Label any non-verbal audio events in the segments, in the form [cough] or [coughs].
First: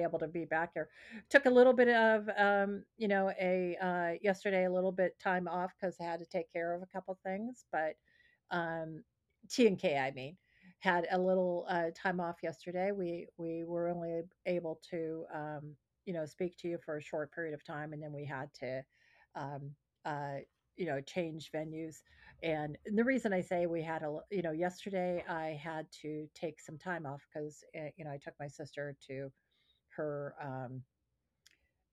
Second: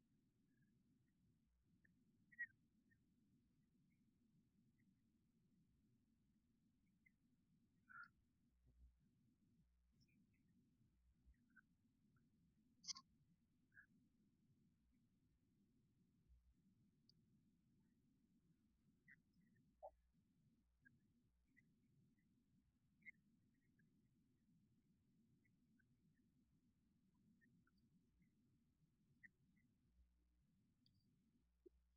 able to be back here. Took a little bit of, you know, a yesterday a little bit time off because I had to take care of a couple things. But um, T and K, I mean, had a little time off yesterday. We were only able to, you know, speak to you for a short period of time, and then we had to, um, uh, you know, change venues and the reason I say we had a, you know, yesterday I had to take some time off because, you know, I took my sister to her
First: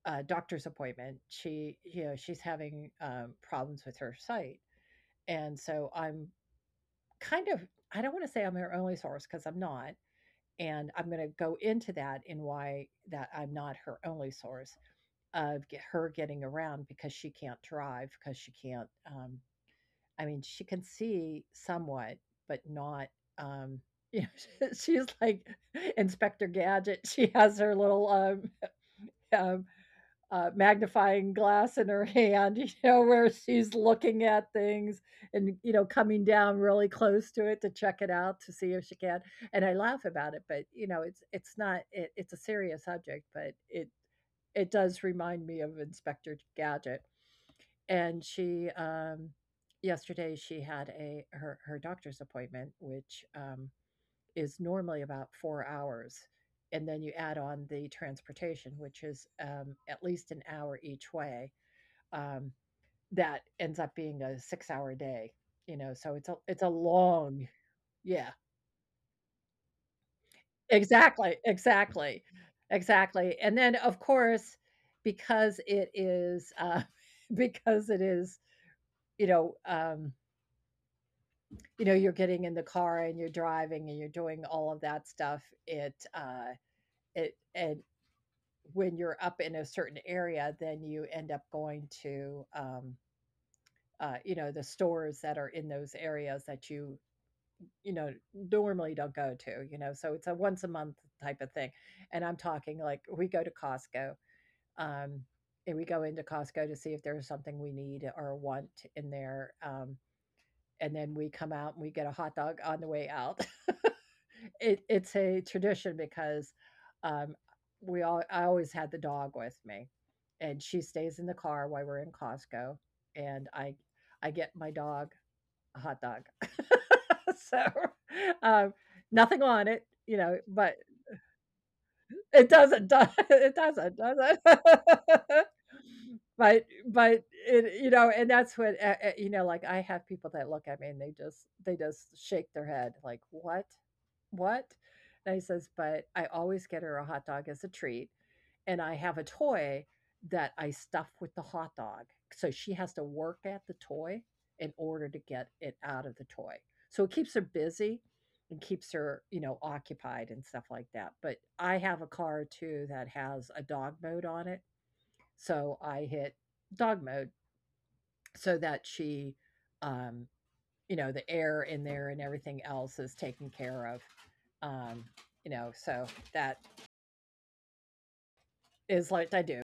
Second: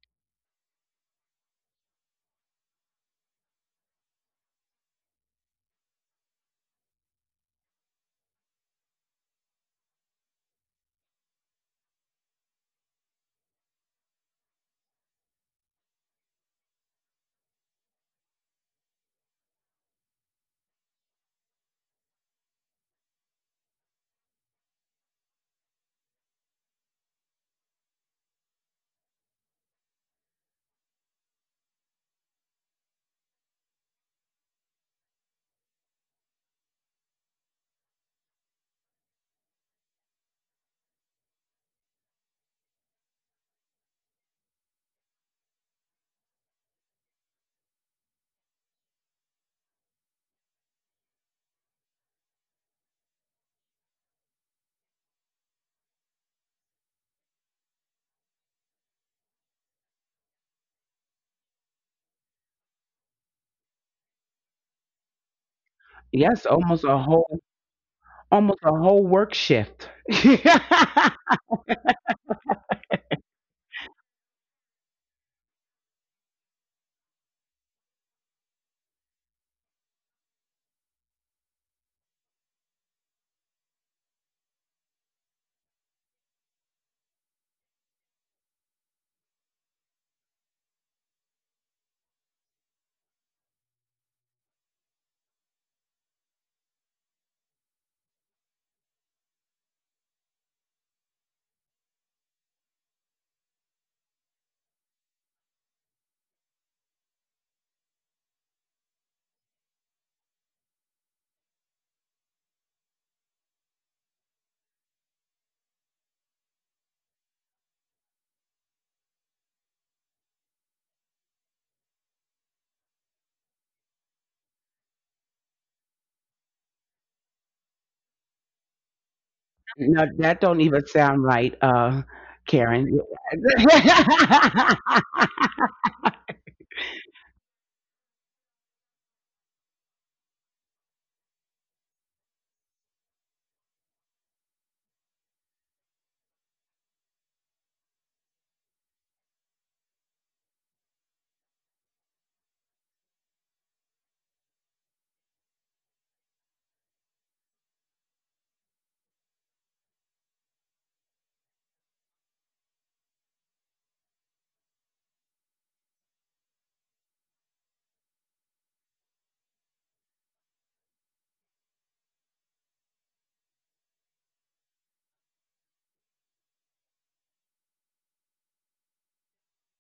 doctor's appointment. She, you know, she's having problems with her sight. And so I'm kind of, I don't want to say I'm her only source because I'm not. And I'm going to go into that in why that I'm not her only source of get her getting around because she can't drive because she can't I mean, she can see somewhat, but not, um, you know, [laughs] she's like Inspector Gadget. She has her little, [laughs] um, magnifying glass in her [laughs] hand, you know, where she's looking at things and, you know, coming down really close to it to check it out to see if she can. And I laugh about it, but, you know, it's not it, it's a serious subject, but it does remind me of Inspector Gadget. And she, yesterday she had a her doctor's appointment, which, is normally about 4 hours, and then you add on the transportation, which is, at least an hour each way. Um, that ends up being a six-hour day, you know, so it's a yes, it's a almost a whole, long. Yeah. almost a whole work shift. [laughs] No, Exactly, exactly, exactly, and then, of course, because it is, [laughs] because it is, you know, um you know, you're getting in the car and you're driving and you're doing all of that stuff, it, and when you're up in a certain area, then you end up going to, you know, the stores that are in those areas that you know, normally don't go to, you know, so it's a once a month type of thing. And I'm talking like we go to Costco, um, and we go into Costco to see if there's something we need or want in there. And then we come out and we get a hot dog on the way out. [laughs] It's a tradition because, um, we all I always had the dog with me, and she stays in the car while we're in Costco, and I get my dog a hot dog. [laughs] So, um, nothing on it, you that know, don't but even sound right, it doesn't, Karen. does [laughs] it doesn't, does it? [laughs] [laughs] But it you know, and that's what, you know, like, I have people that look at me and they just shake their head like, "What?" "What?" And he says, "But I always get her a hot dog as a treat, and I have a toy that I stuff with the hot dog, so she has to work at the toy in order to get it out of the toy." So it keeps her busy and keeps her, you know, occupied and stuff like that, but I have a car too that has a dog mode on it, so I hit dog mode so that she, um you know, the air in there and everything else is taken care of. Um, you know, so that is what I do.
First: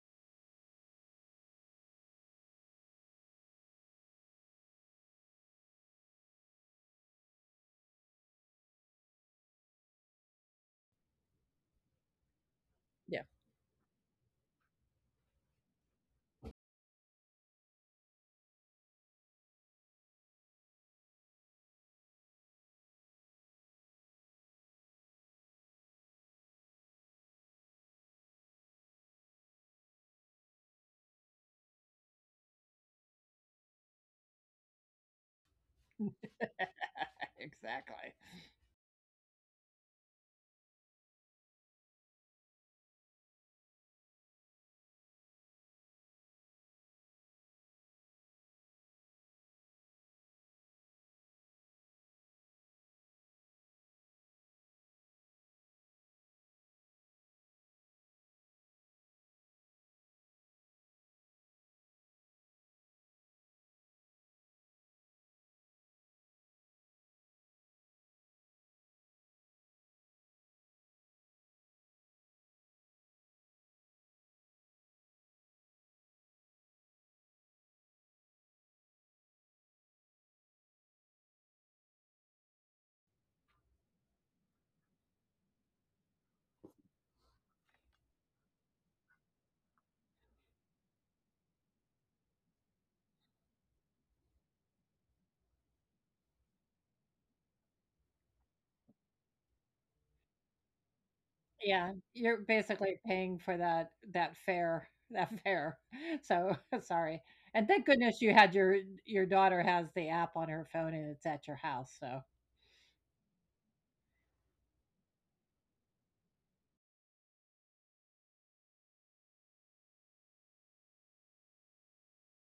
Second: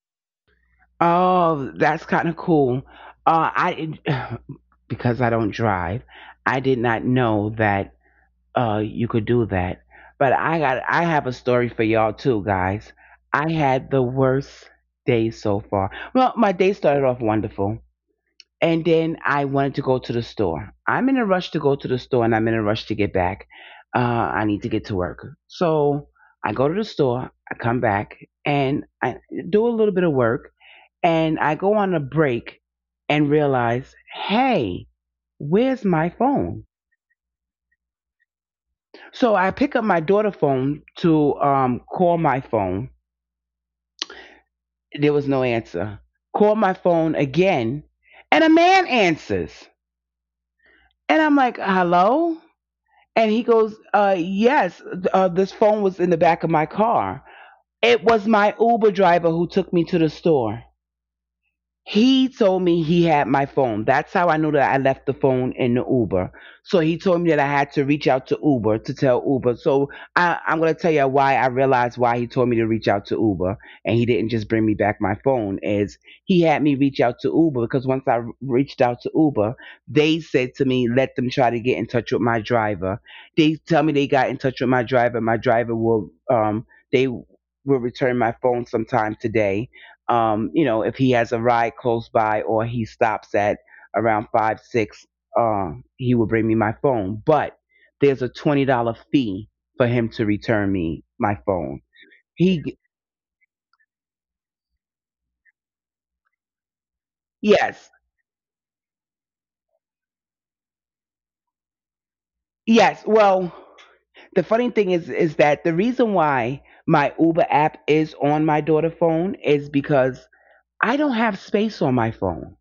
Oh, that's kind of cool. I [sighs] Because I don't drive, I did not know that you could do that. But I have a story for y'all too, guys. Yeah. I had the worst day so far. Well, my day started off wonderful, and then I wanted to go to the store. I'm in a rush to go to the store, and I'm in a rush to get back. I need to get to work, so I go to the store. I come back and I do a little bit of work and I go on a break and realize, hey, where's my phone? [laughs] Exactly. So I pick up my daughter's phone to call my phone. There was no answer. Call my phone again, and a man answers. And I'm like, hello? And he goes, yes, this phone was in the back of my car. It was my Uber driver who took me to the store. He told me he had my phone. That's how I knew that I left the phone in the Uber. So he told me that I had to reach out to Uber to tell Uber. So I'm going to tell you why I realized why he told me to reach out to Uber and he didn't just bring me back my phone is he had me reach out to Uber because once I reached out to Uber, they said to me, let them try to get in touch with my driver. They tell me they got in touch with my driver. My driver they will return my phone sometime today, you know, if he has a ride close by or he stops at around five, six, uh, he will bring me my phone. But there's a $20 fee for him to return me my phone. Yeah. You're He basically paying for that fare [laughs] that fare. So [laughs] sorry. yes, And thank goodness you had your daughter has the app on her phone and it's at your house. So yes. Well, the funny thing is that the reason why my Uber app is on my daughter's phone is because I don't have space on my phone.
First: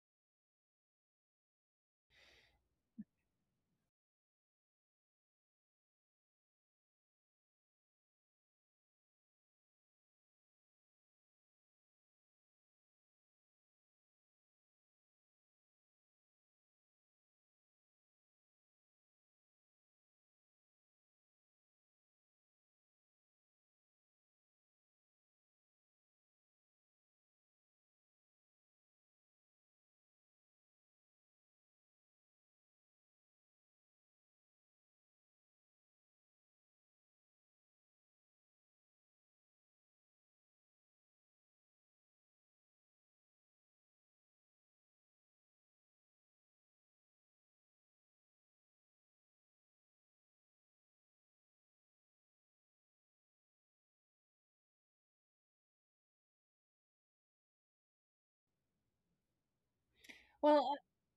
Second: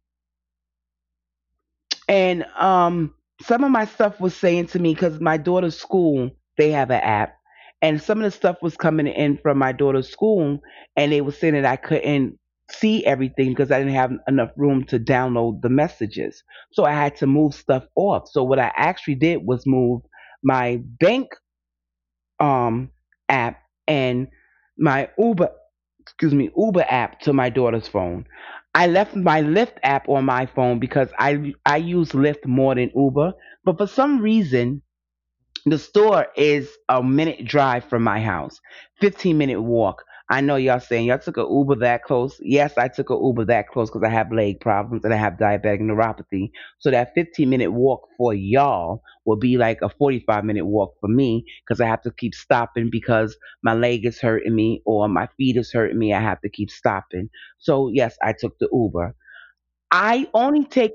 And some of my stuff was saying to me because my daughter's school, they have an app, and some of the stuff was coming in from my daughter's school, and they were saying that I couldn't see everything because I didn't have enough room to download the messages, so I had to move stuff off. So what I actually did was move my bank um app and my Uber app to my daughter's phone. I left my Lyft app on my phone because I use Lyft more than Uber, but for some reason the store is a minute drive from my house, 15-minute walk. I know y'all saying y'all took a Uber that close. Yes, I took a Uber that close because I have leg problems and I have diabetic neuropathy. So that 15-minute walk for y'all will be like a 45-minute walk for me because I have to keep stopping because my leg is hurting me or my feet is hurting me. I have to keep stopping. So yes, I took the Uber. I well, only take,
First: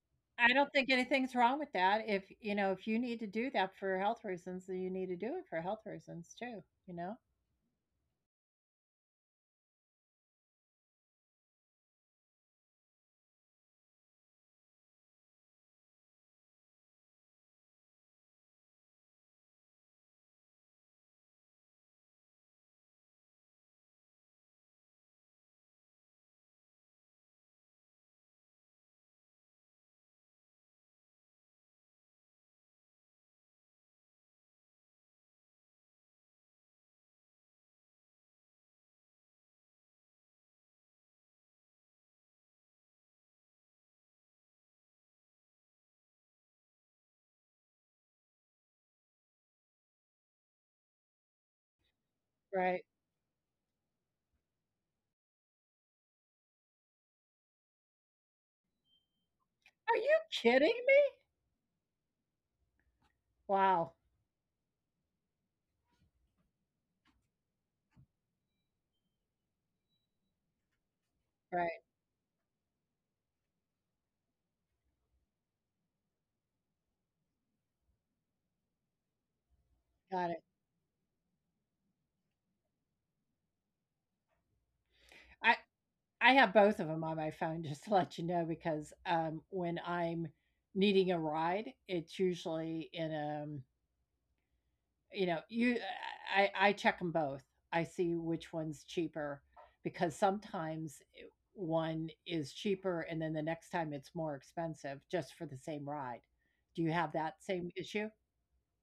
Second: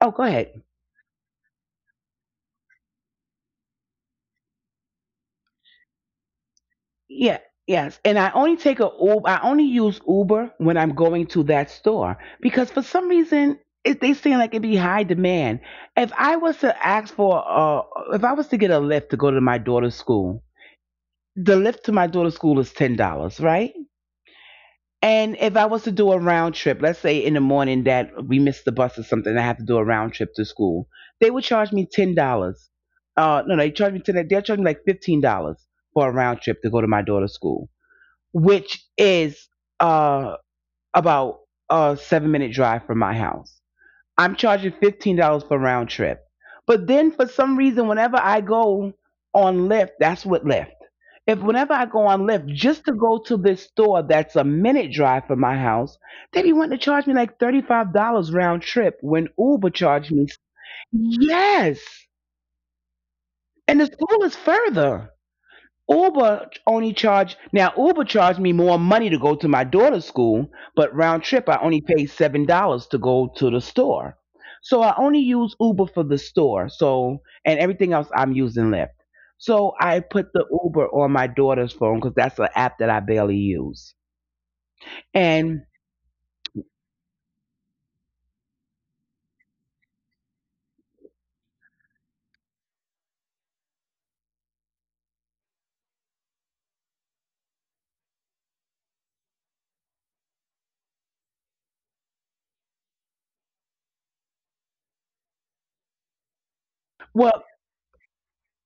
oh, go I ahead. don't think anything's wrong with that. If, you know, if you need to do that for health reasons, then you need to do it for health reasons too, you know? Yeah, yes. And I only take a Uber. I only use Uber when I'm going to that store because for some reason they seem like it'd be high demand. If I was to ask for, if I was to get a lift to go to my daughter's school, the lift to my daughter's school is $10, right? And if I was to do a round trip, let's say in the morning that we missed the bus or something, I have to do a round trip to school, they would charge me $10. No, they charge me 10. They'll charge me like $15 for a round trip to go to my daughter's school which is uh, about a 7 minute drive from my house. I'm charging $15 for round trip. But then for some reason, whenever I go on Lyft, that's what Lyft. If whenever I go on Lyft, Right. just to go to this store that's a minute drive from my house, they be wanting to charge me like $35 round trip when Uber Are you charged me. kidding me? Yes. Wow. And the school is further. Uber only charged now Uber charged me more money to go to my daughter's school, but round trip I Right. only paid $7 to go to the store. So I only use Uber for the store. So and everything else I'm using Lyft. So I Got it. put the Uber on my daughter's phone because that's an app that I barely use. I And I have both of them on my phone [laughs] just to let you know because when I'm needing a ride, it's usually in a you know you I check them both. I see which one's cheaper because sometimes one is cheaper and then the next time it's more expensive just for the same ride. Do you have that well. same issue?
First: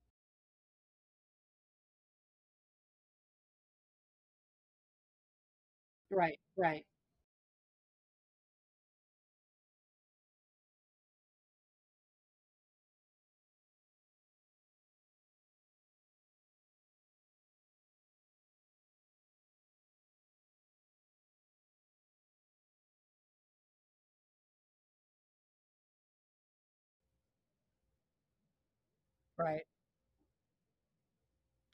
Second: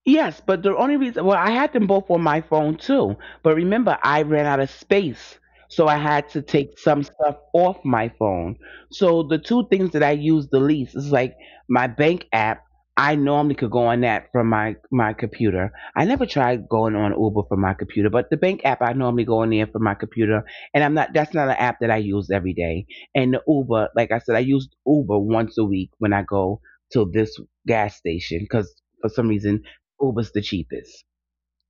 Yes, but the only reason, well, I had them both on my phone too. But remember, I ran out of space. So I had Right, to take right. some stuff off my phone. So the two things that I use the least is like my bank app. I normally could go on that from my computer. I never tried going on Uber from my computer, but the bank app I normally go on there from my computer. And I'm not, that's not an app that I use every day. And the Uber, like I said, I use Uber once a week when I go to this gas station because for some Right, reason Uber's the cheapest.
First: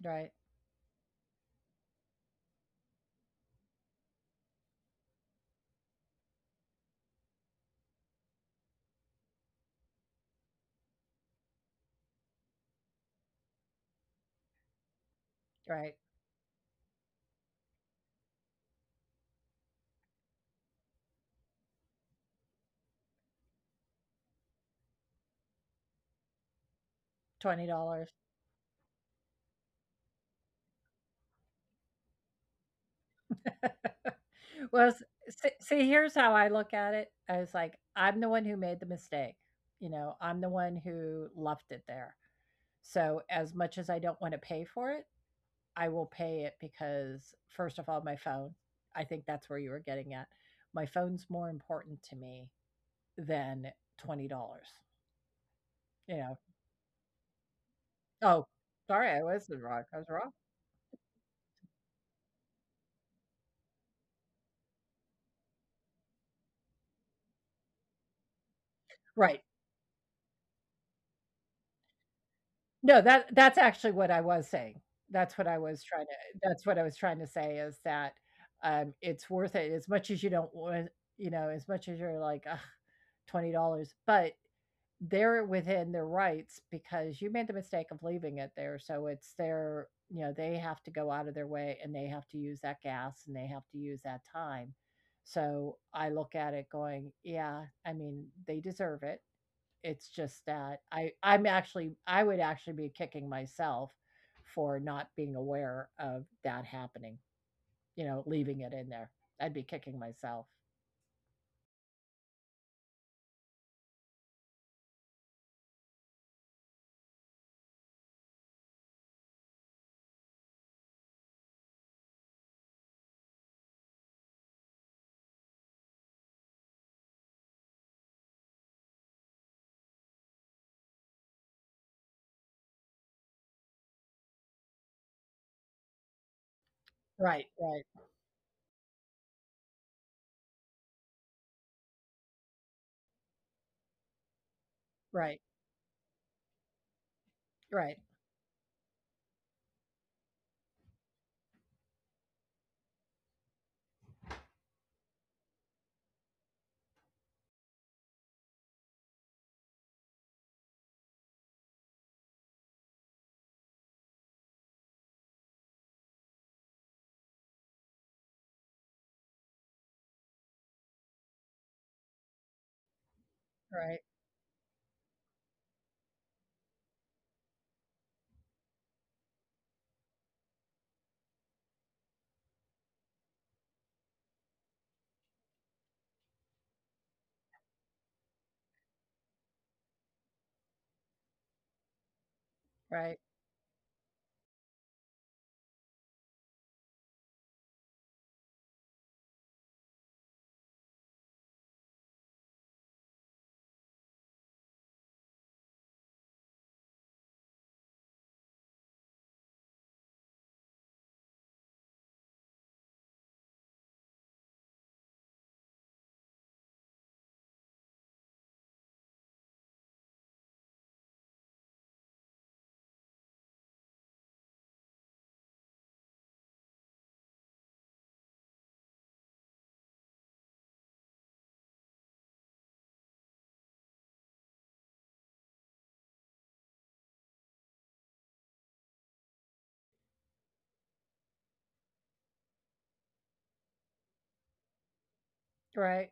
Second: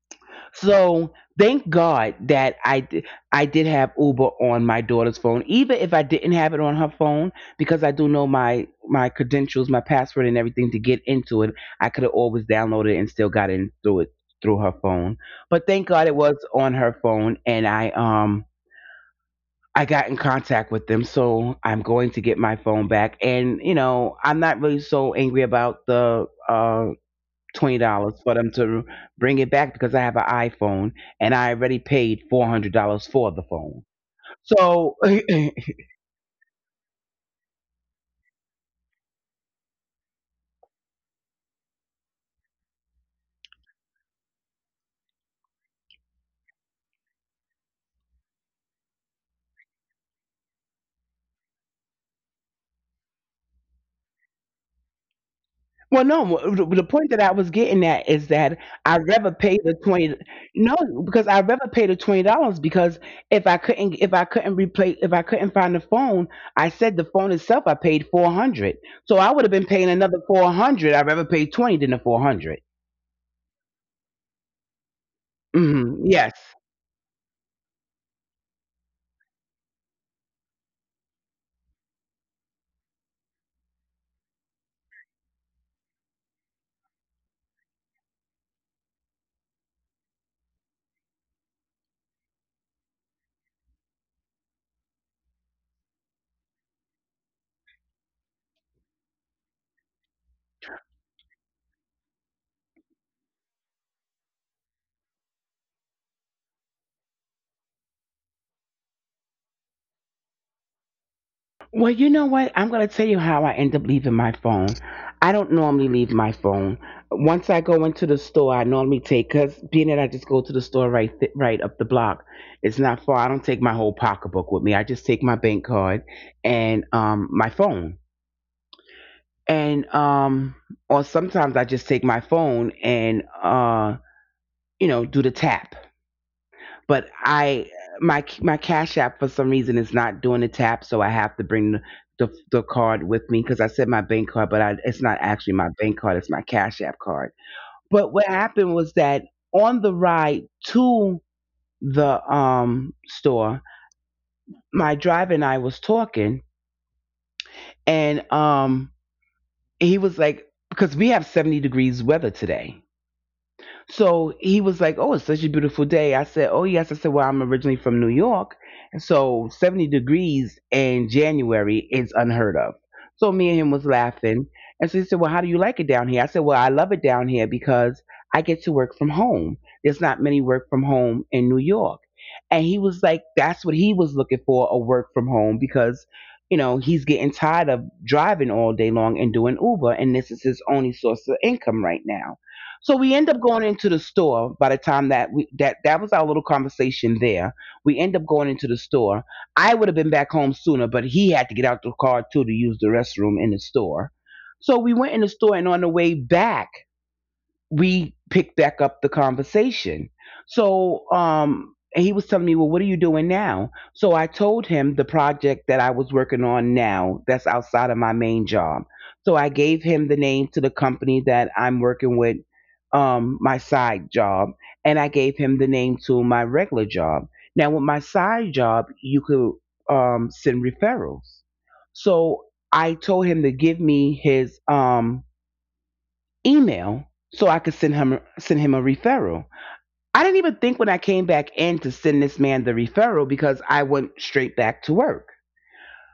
right, So thank God that I did have Uber on my daughter's phone, even if I didn't have it on her phone, because I do know my credentials, my password, and everything to get into it. I could have always downloaded it and still got in through it through her phone. But thank right. God it was on her phone, and I got in contact with them, so I'm going to get my phone back. And you know, I'm not really so angry about the Twenty twenty dollars. dollars for them to bring it back because I have an iPhone and I already paid $400 for the phone. [laughs] Well, So, [laughs] [clears throat] see, here's how I look at it. I was like, I'm the one who made the mistake. You know, I'm the one who left it there. So as much as I don't want to pay for it, I will pay it because, first of all, my phone, I think that's where you were getting at. My phone's more important to me than $20, well, you no, know? the point that I was getting at is Oh, that I sorry, I rather pay wasn't the wrong. I was 20. wrong. No, because I rather pay the $20 because if I couldn't find the phone, I said the phone itself I paid 400. So I Right. would have been paying another 400. I rather pay 20 than the 400. No, that that's actually what I was saying. That's what I was Mm-hmm. trying to Yes. that's what I was trying to say is that it's worth it as much as you don't want, you know, as much as you're like, ugh, $20, but they're within their rights because you made the mistake of leaving it there, so it's their you know, they have to go out of their way, and they have to use that gas, and they have to use that time. So, I look at it going, "Yeah, I mean, they deserve it." It's just that I I'm actually I would actually be kicking myself for not being aware of that happening, you know, leaving it in there. I'd be kicking myself. Well, you know what? I'm going to tell you how I end up leaving my phone. I don't normally leave my phone. Once I go into the store, I normally take because being that I just go to the store right right up the block, it's not far. I don't take my whole pocketbook with me. I just take my bank card and my phone, and or sometimes I just take my phone and you know do the tap, but Right, I right, my my Cash App for some reason is not doing the tap, so I have to bring the the card with me because I said my bank card, but it's not right, actually my bank card; it's my Cash App card. right, But what happened was that on the ride to the store, my driver and I was talking, and he was like, because we have 70 degrees weather today. So he was like, "Oh, it's such a beautiful day." I said, "Oh yes." I said, "Well, I'm originally from New York, and so 70 degrees in January is unheard of." So me and him was right, laughing, and so he said, "Well, how do you like it down here?" I said, "Well, I love it down here because I get to work from home. There's not many work from home in New York." And he was like, "That's what he was looking for—a work from home because." You know, he's getting tired of driving all day long and doing Uber, and this is his only source of income right now. So we right, end up going into the store by the time that we that that was our little conversation there. We end up going into the store. I would have been back home sooner, but he had to get out the car too to use the restroom in the store. So we went in the store and on the way back we picked back up the conversation. So he was telling me, well, what are you doing now? So I told him the project that I was working on now that's outside of my main job. So I gave him the name to the company that I'm working with, my side job, and I gave him the name to my regular job. Now, with my side job, you could send referrals. So I told him to give me his. Email so I could send him a referral. I didn't even think when I came back in to send this man the referral because I went straight back to work. right.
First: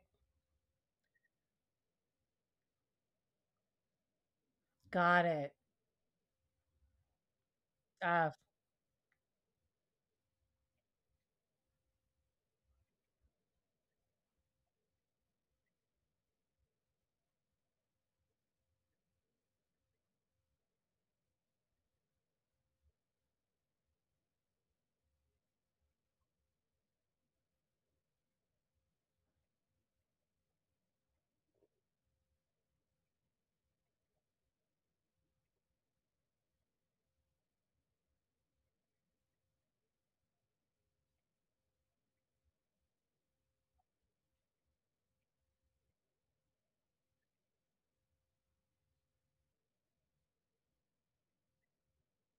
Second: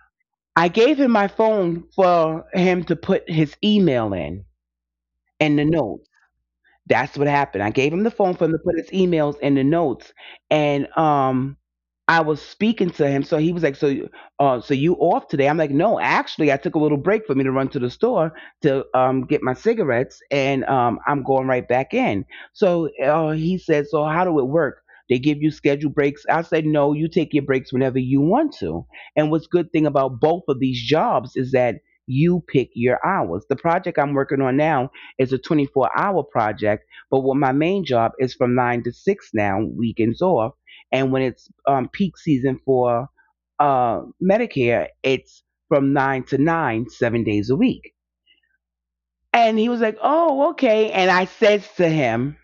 I gave him my phone for him to put his email in Got it. and the note. That's what happened. I gave him the phone Stuff, for him to put his emails in the notes, and I was speaking to him, so he was like, "So, so you off today?" I'm like, "No, actually, I took a little break for me to run to the store to get my cigarettes, and I'm going right back in." So he said, "So how do it work?" They give you scheduled breaks. I said, no, you take your breaks whenever you want to. And what's good thing about both of these jobs is that you pick your hours. The project I'm working on now is a 24-hour hour project. But what my main job is from 9 to 6 now, weekends off. And when it's peak season for Medicare, it's from 9 to 9, 7 days a week. And he was like, oh, okay. And I says to him,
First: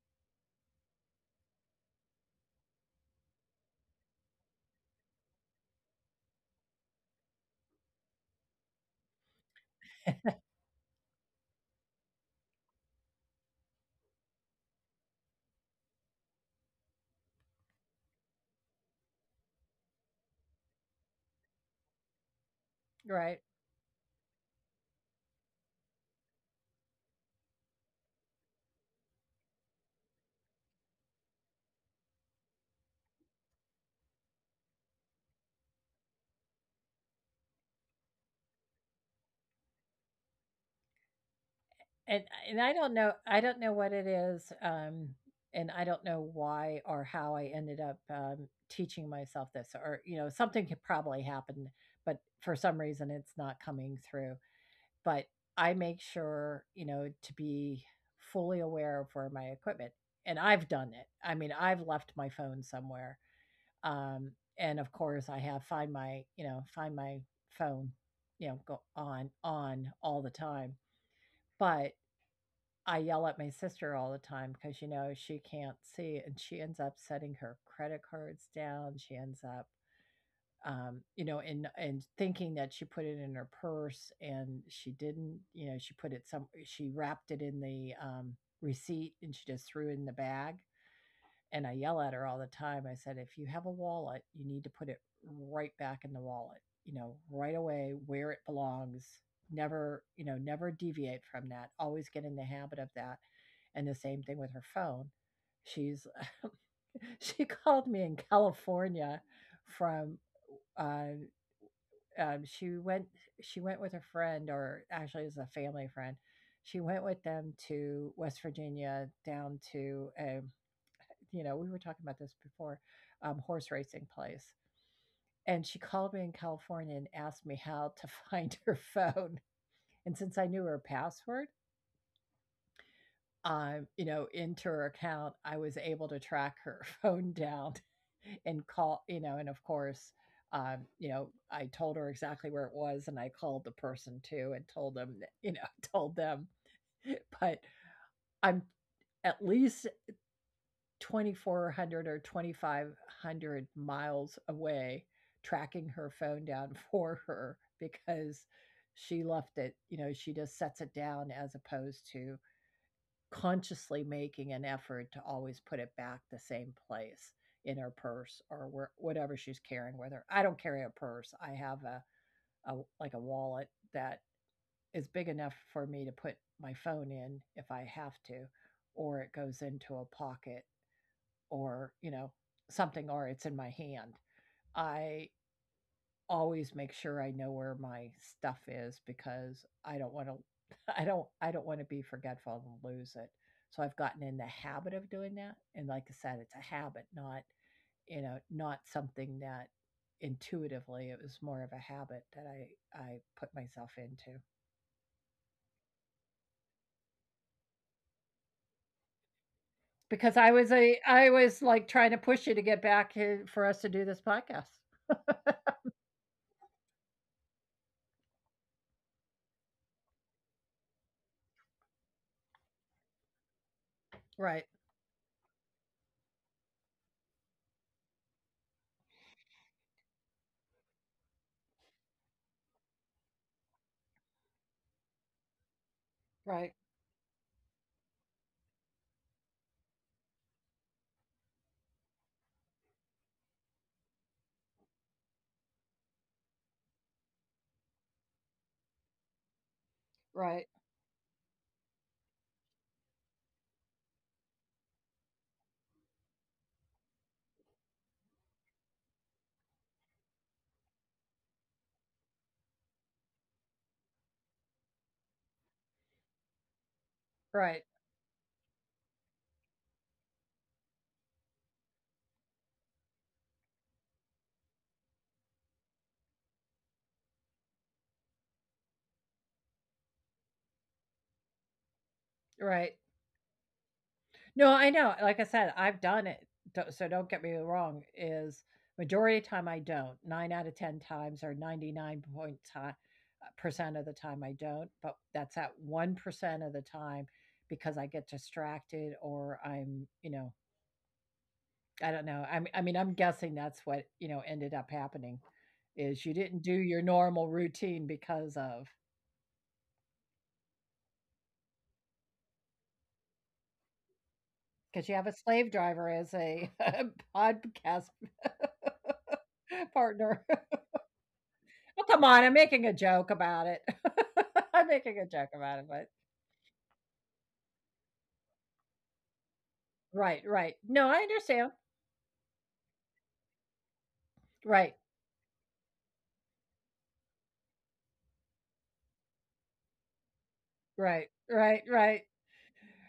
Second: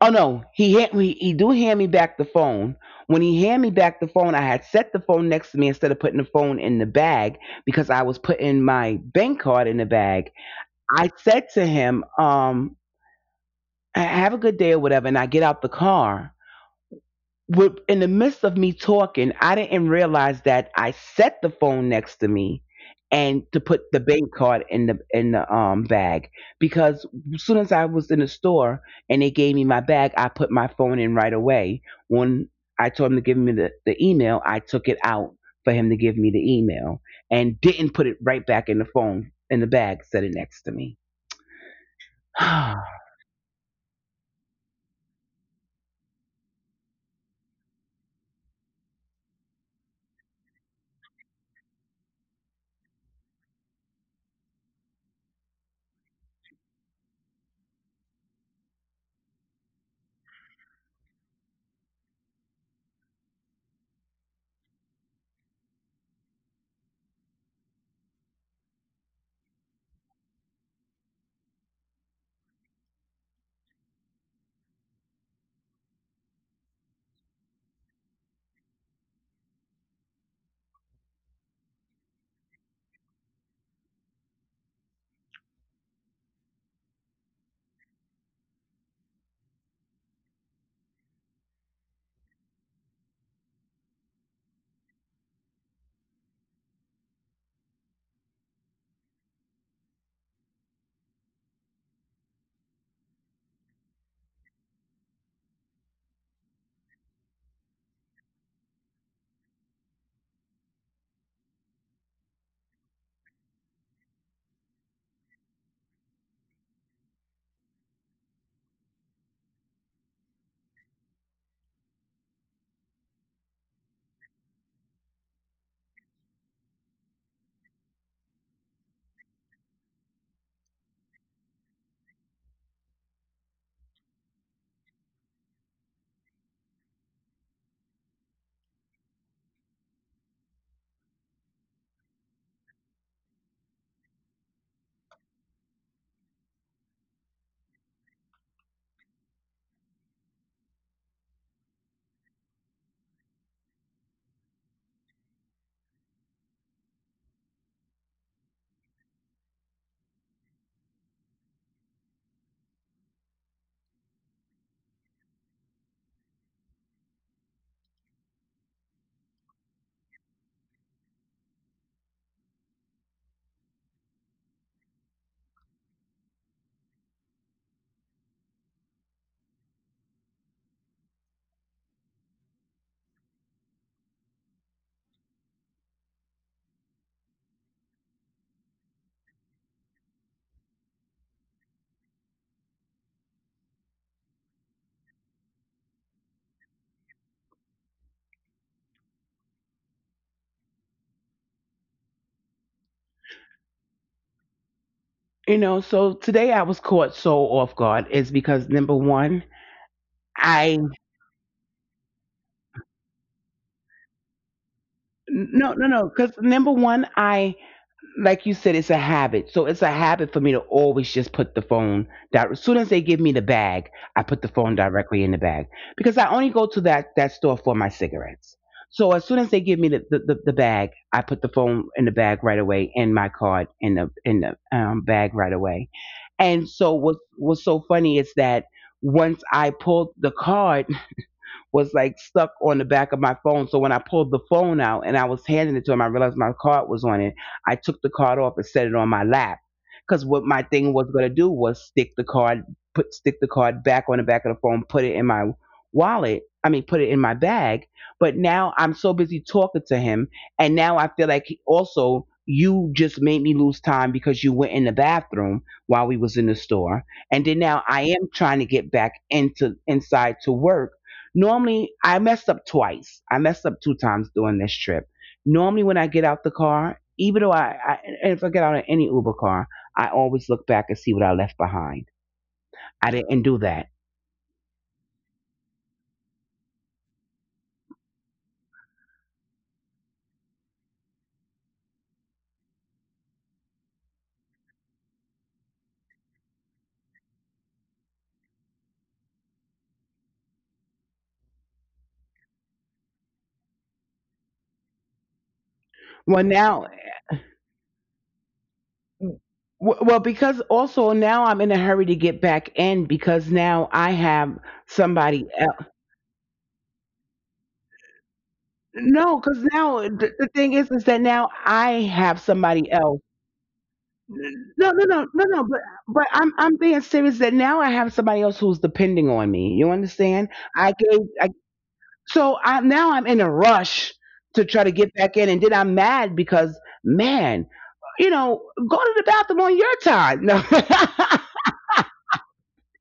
oh no, he do hand me back the phone. When he hand me back the phone, I had set the phone next to me instead of putting the phone in the bag because I was putting my bank card in the bag. I said to him, have a good day or whatever, and I get out the car. In the midst of me talking, I didn't realize that I set the phone next to me right? and to put the bank card in the bag because as soon as I was in the store and they gave me my bag, I put my phone in right away. When I told him to give me the email, I took it out for him to give me the email and didn't put it right back in the phone in the bag, set it next to me. And [sighs] I don't know what it is, and I don't know why or how I ended up, teaching myself this or, you know, something could probably happen, but for some reason it's not coming through. But I make sure, you know, to be fully aware of where my equipment and I've done it. I mean, I've left my phone somewhere, um, and of course I have find my, you know, find my phone, you know, go on all the time. But I yell at my sister all the time because, you know, she can't see and she ends up setting her credit cards down. She ends up, you know, and thinking that she put it in her purse and she didn't, you know, she put it some she wrapped it in the receipt and she just threw it in the bag and I yell at her all the time. I said, if you have a wallet, you need to put it right back in the wallet, you know, right away where it belongs. Never, you know, never deviate from that. Always get in the habit of that. And the same thing with her phone. She's, [laughs] she called me in California from, uh, um, she went, she went with a friend, or actually it was a family friend. She went with them to West Virginia down to a you know, we were talking about this before, horse racing place. And she called me in California and asked me how to [laughs] find her phone. And since I knew her password, you know, into her account, I was able to track her [laughs] phone down and call, you know, and of course, you know, I told her exactly where it was and I called the person too and told them, you know, [laughs] told them. But I'm at least 2,400 or 2,500 miles away tracking her phone down [laughs] for her because she left it. You know, she just sets it down as opposed to consciously making an effort to always put it back the same place in her purse or where, whatever she's carrying with her. I don't carry a purse. I have a like a wallet that is big enough for me to put my phone in if I have to, or it goes into a pocket or, you know, something or it's in my hand. I always make sure I know where my stuff is because I don't want to [laughs] I don't want to be forgetful and lose it. So I've gotten in the habit of doing that, and like I said, it's a habit, not, you know, not something that intuitively. It was more of a habit that I put myself into You know, so today I was caught so off guard is because number one, because I was I a I was like trying to push you to get back here for us to do this podcast. no, no, no, because number one, I, like you said, it's a habit. So it's a habit for me to always just put the phone down. As soon as they give me the bag, I put the Right. phone directly in the bag because I only go to that store for my cigarettes. So as soon as they give me the bag, I put the phone in the bag right away and my card in the bag right away. And Right. so what's so funny is that once I pulled the card was like stuck on the back of my phone. So when I pulled the phone out and I was handing it to him, I realized my card was on it. I took the card off and set it on my lap. Cause what my Right. thing was gonna do was stick the card, put stick the card back on the back of the phone, put it in my wallet. I mean, put it in my bag. But now I'm so busy talking to him, and now I feel like also you just made me lose time because you went in the bathroom while we was in the store, and then Right. now I am trying to get back into inside to work. Normally, I messed up twice. I messed up 2 times during this trip. Normally, when I get out the car, even though I and if I get out of any Uber car, I always look back and see what I left behind. Right. I didn't do that. No, I know. Like I said, I've done it, do so don't get me wrong, is majority of time I don't. 9 out of 10 times, or 99 point percent of the time I don't, but that's at 1% of the time because I get distracted or I don't know. I'm guessing that's what ended up happening Well, is you now, didn't do your normal routine because of w- well, because also now I'm in a hurry to get back in because now I have because you have a somebody slave else. driver as a [laughs] podcast No, because [laughs] now partner. the thing is that now I Well, come on, have I'm making a somebody else. joke about it. [laughs] I'm No, no, making a no, no, joke no. about But it, but I'm being serious that now I have somebody else who's depending on me. You right, understand? right. I No, I gave I, understand. so I now I'm in a rush to try to Right, get back in, and then I'm mad because man, you know, go to the bathroom on your time. No. right, [laughs] right, right.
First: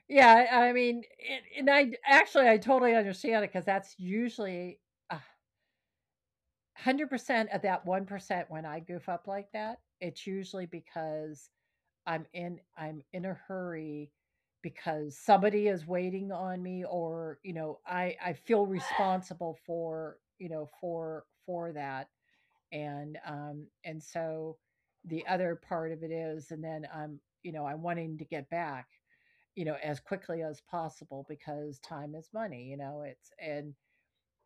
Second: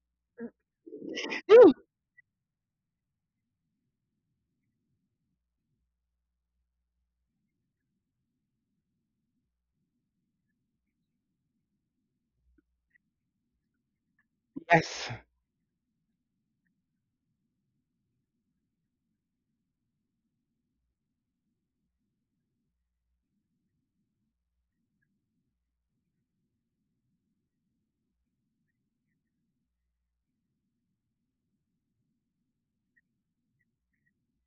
Yeah, I mean, and You- I totally understand it because that's usually 100% of that 1% when I goof up like that. It's usually because I'm in a hurry yes. because somebody is waiting on me, or you know, I feel responsible for you know, for that. And and so the other part of it is, and then I'm wanting to get back, you know, as quickly as possible because time is money, you know,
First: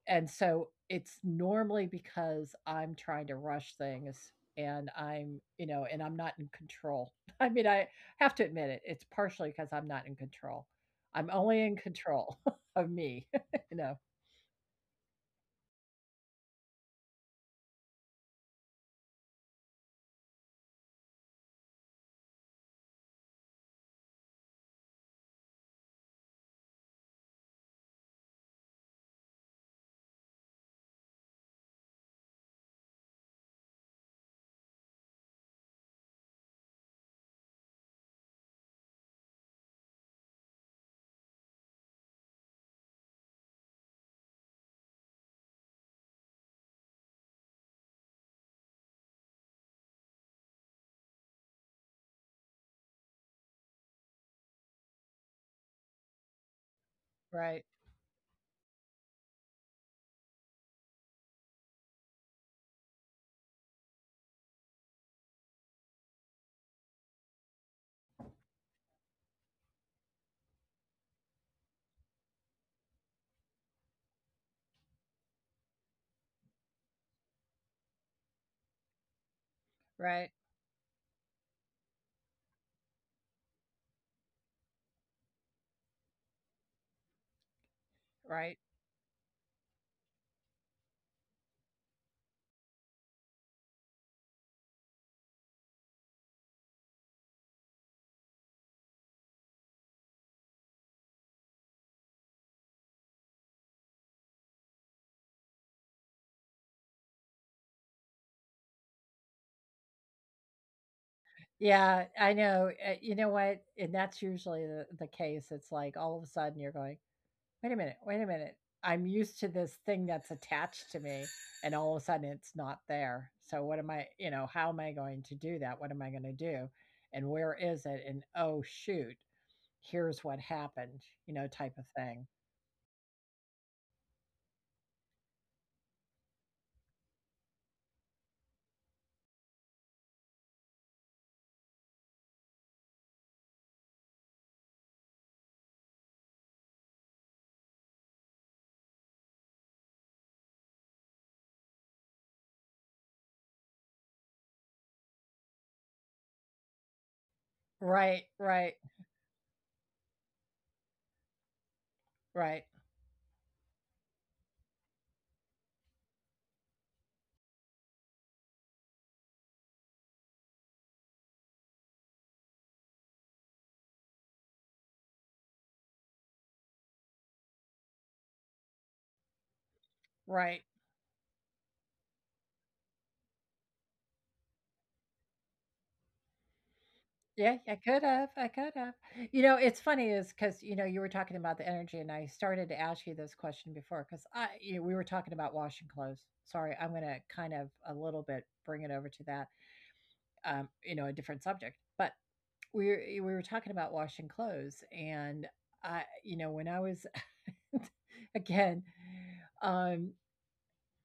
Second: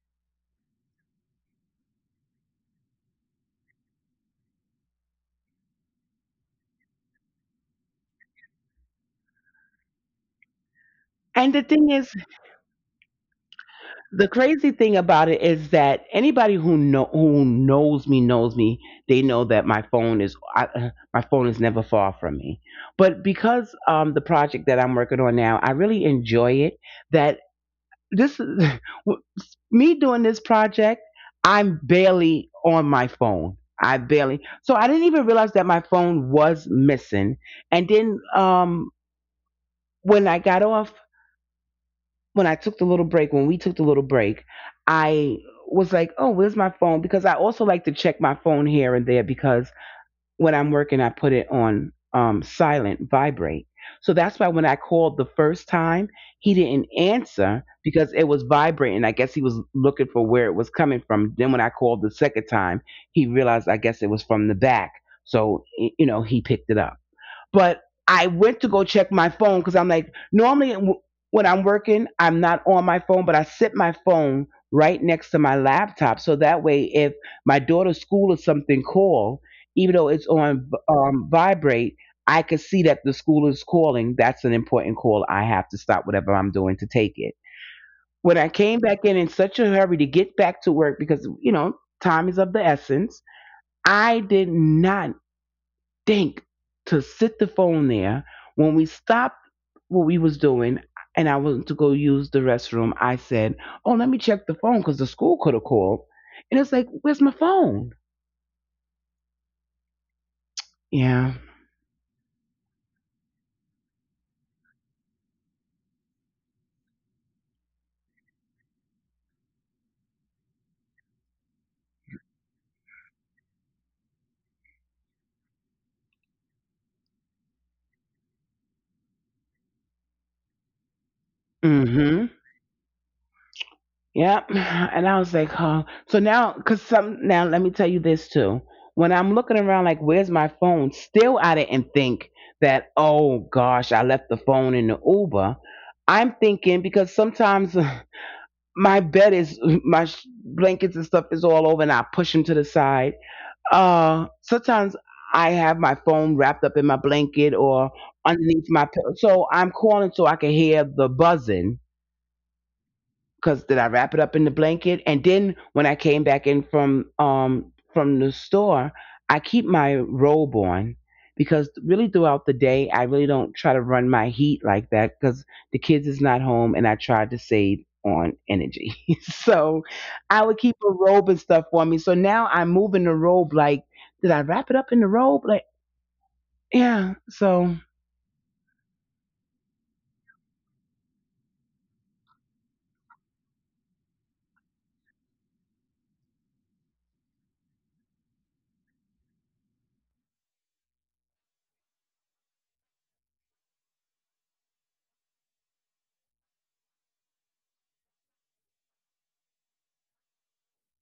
and so it's normally because I'm trying to rush things and and I'm not in control. [laughs] I mean, I have to admit it, it's partially because I'm not in control. I'm And the only in thing is, control [laughs] of me, [laughs] you know, the crazy thing about it is that anybody who knows me knows me. They know that my phone is [laughs] my phone is never far from me. But because the project that I'm working on now, I really enjoy it. That this [laughs] me doing this project, I'm barely on my phone. I barely so I didn't even realize that my phone was missing. And then when I got off, when I took the little break, when we took the little break, I was like, oh, where's my phone? Because I also like to check my phone here and there because when I'm working, I put it on silent vibrate. So that's why when I called the first time, he didn't answer right, because it was vibrating. I guess he was looking for where it was coming from. Then when I called the second time, he realized, I guess, it was from the back. So, you know, he picked it up. But I went to go check my phone because I'm like, normally when I'm working, I'm not on my phone, but I sit my phone right next to my laptop. So that way, if my daughter's school or something call, even though it's right, on vibrate, I could see that the school is calling. That's an important call. I have to stop whatever I'm doing to take it. When I right. came back in such a hurry to get back to work because, you know, time is of the essence, I did not think to sit the phone there when we stopped what we was doing and I went to go use the restroom. I said, oh, let me check the phone because the school could have called, and it's like, where's my phone? Yeah. Yeah, I know, you know what? And that's usually the case. It's like all of a sudden you're going, wait a minute, I'm used to this thing that's attached to me, and all of a sudden it's not there, so what am I, you know, how am I going to do that? What am I gonna do? And where is it? And oh shoot, here's what happened," you know, type of Mm-hmm. thing. Yep. And I was like, huh? So now because some now let me tell you this too. When I'm looking around like, where's my phone, still I didn't think that, oh gosh, I left the phone in the Uber. I'm thinking, because sometimes [laughs] my bed is blankets and stuff is all over and I push them to the side. Sometimes I have my phone wrapped up in my blanket or Right, underneath my right, pillow, so I'm calling so I can hear the buzzing right, because did I wrap it up in the blanket? And then when I came back in from the store, I keep my robe on because really throughout the day I really don't try to run my heat like that because the kids is not home and I tried to save on energy. [laughs] So I would keep right. a robe and stuff for me. So now I'm moving the robe like, did I wrap it up in the robe? Like, yeah. So Yeah, I could have. I could have. You know, it's funny is because, you know, you were talking about the energy, and I started to ask you this question before because we were talking about washing clothes. Sorry, I'm going to kind of a little bit bring it over to that, you know, a different subject. But we were talking about washing clothes. And I, you know, when I was, [laughs] again, um,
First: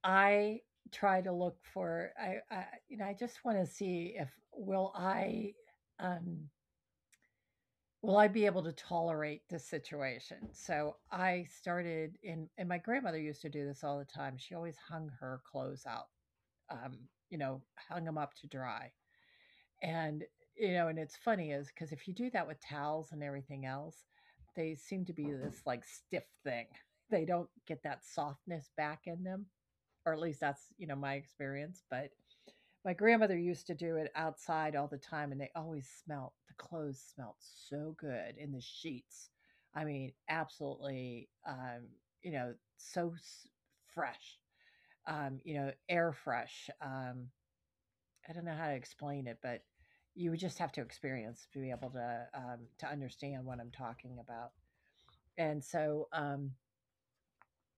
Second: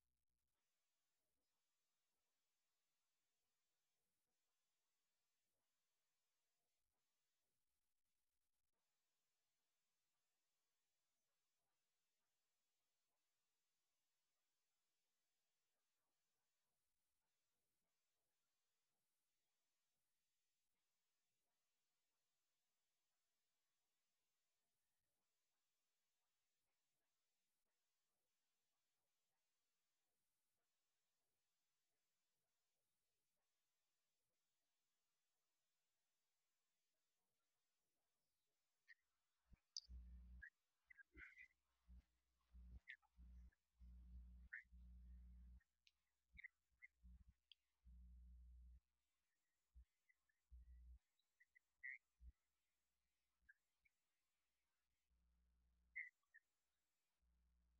I try to look for, you know, I just want to see if will I, um, will I be able to tolerate this situation? So I started in, and my grandmother used to do this all the time. She always hung her clothes out, um, you know, hung them up to dry. And, you know, and it's funny is because if you do that with towels and everything else, they seem to be this, like, stiff thing. They don't get that softness back in them, or at least that's, you know, my experience. But my grandmother used to do it outside all the time, and they always smelt. The clothes smelt so good, in the sheets, I mean, absolutely you know, so fresh, you know, air fresh. I don't know how to explain it, but you would just have to experience to be able to understand what I'm talking about. And so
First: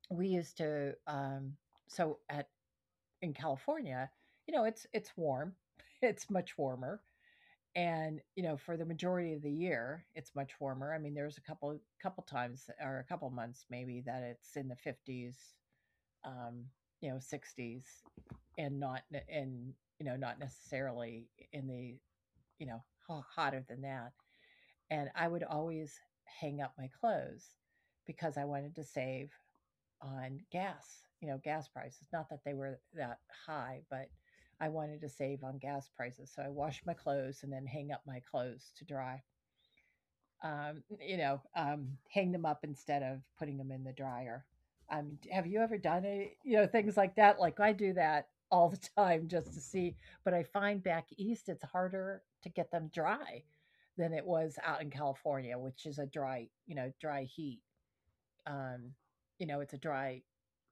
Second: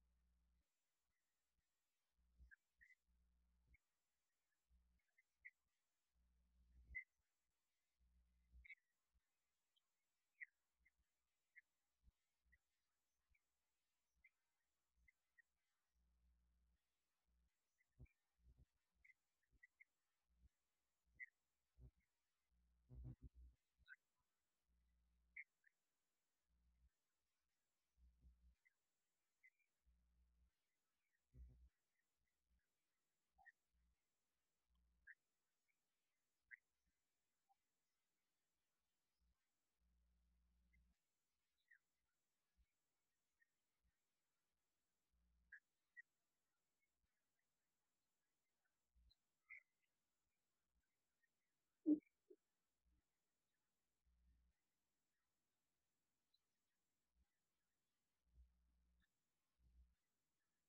we used to so at in California, you know, it's warm. [laughs] It's much warmer. And, you know, for the majority of the year, it's much warmer. I mean, there's a couple times, or a couple months maybe that it's in the 50s, um, you know, 60s, and not, and you know, not necessarily in the, you know, hotter than that. And I would always hang up my clothes because I wanted to save on gas, you know, gas prices. Not that they were that high, but I wanted to save on gas prices. So I wash my clothes and then hang up my clothes to dry. You know, hang them up instead of putting them in the dryer. Have you ever done it? You know, things like that? Like, I do that all the time just to see, but I find back east it's harder to get them dry than it was out in California, which is a dry, you know, dry heat, um, you know, it's a dry,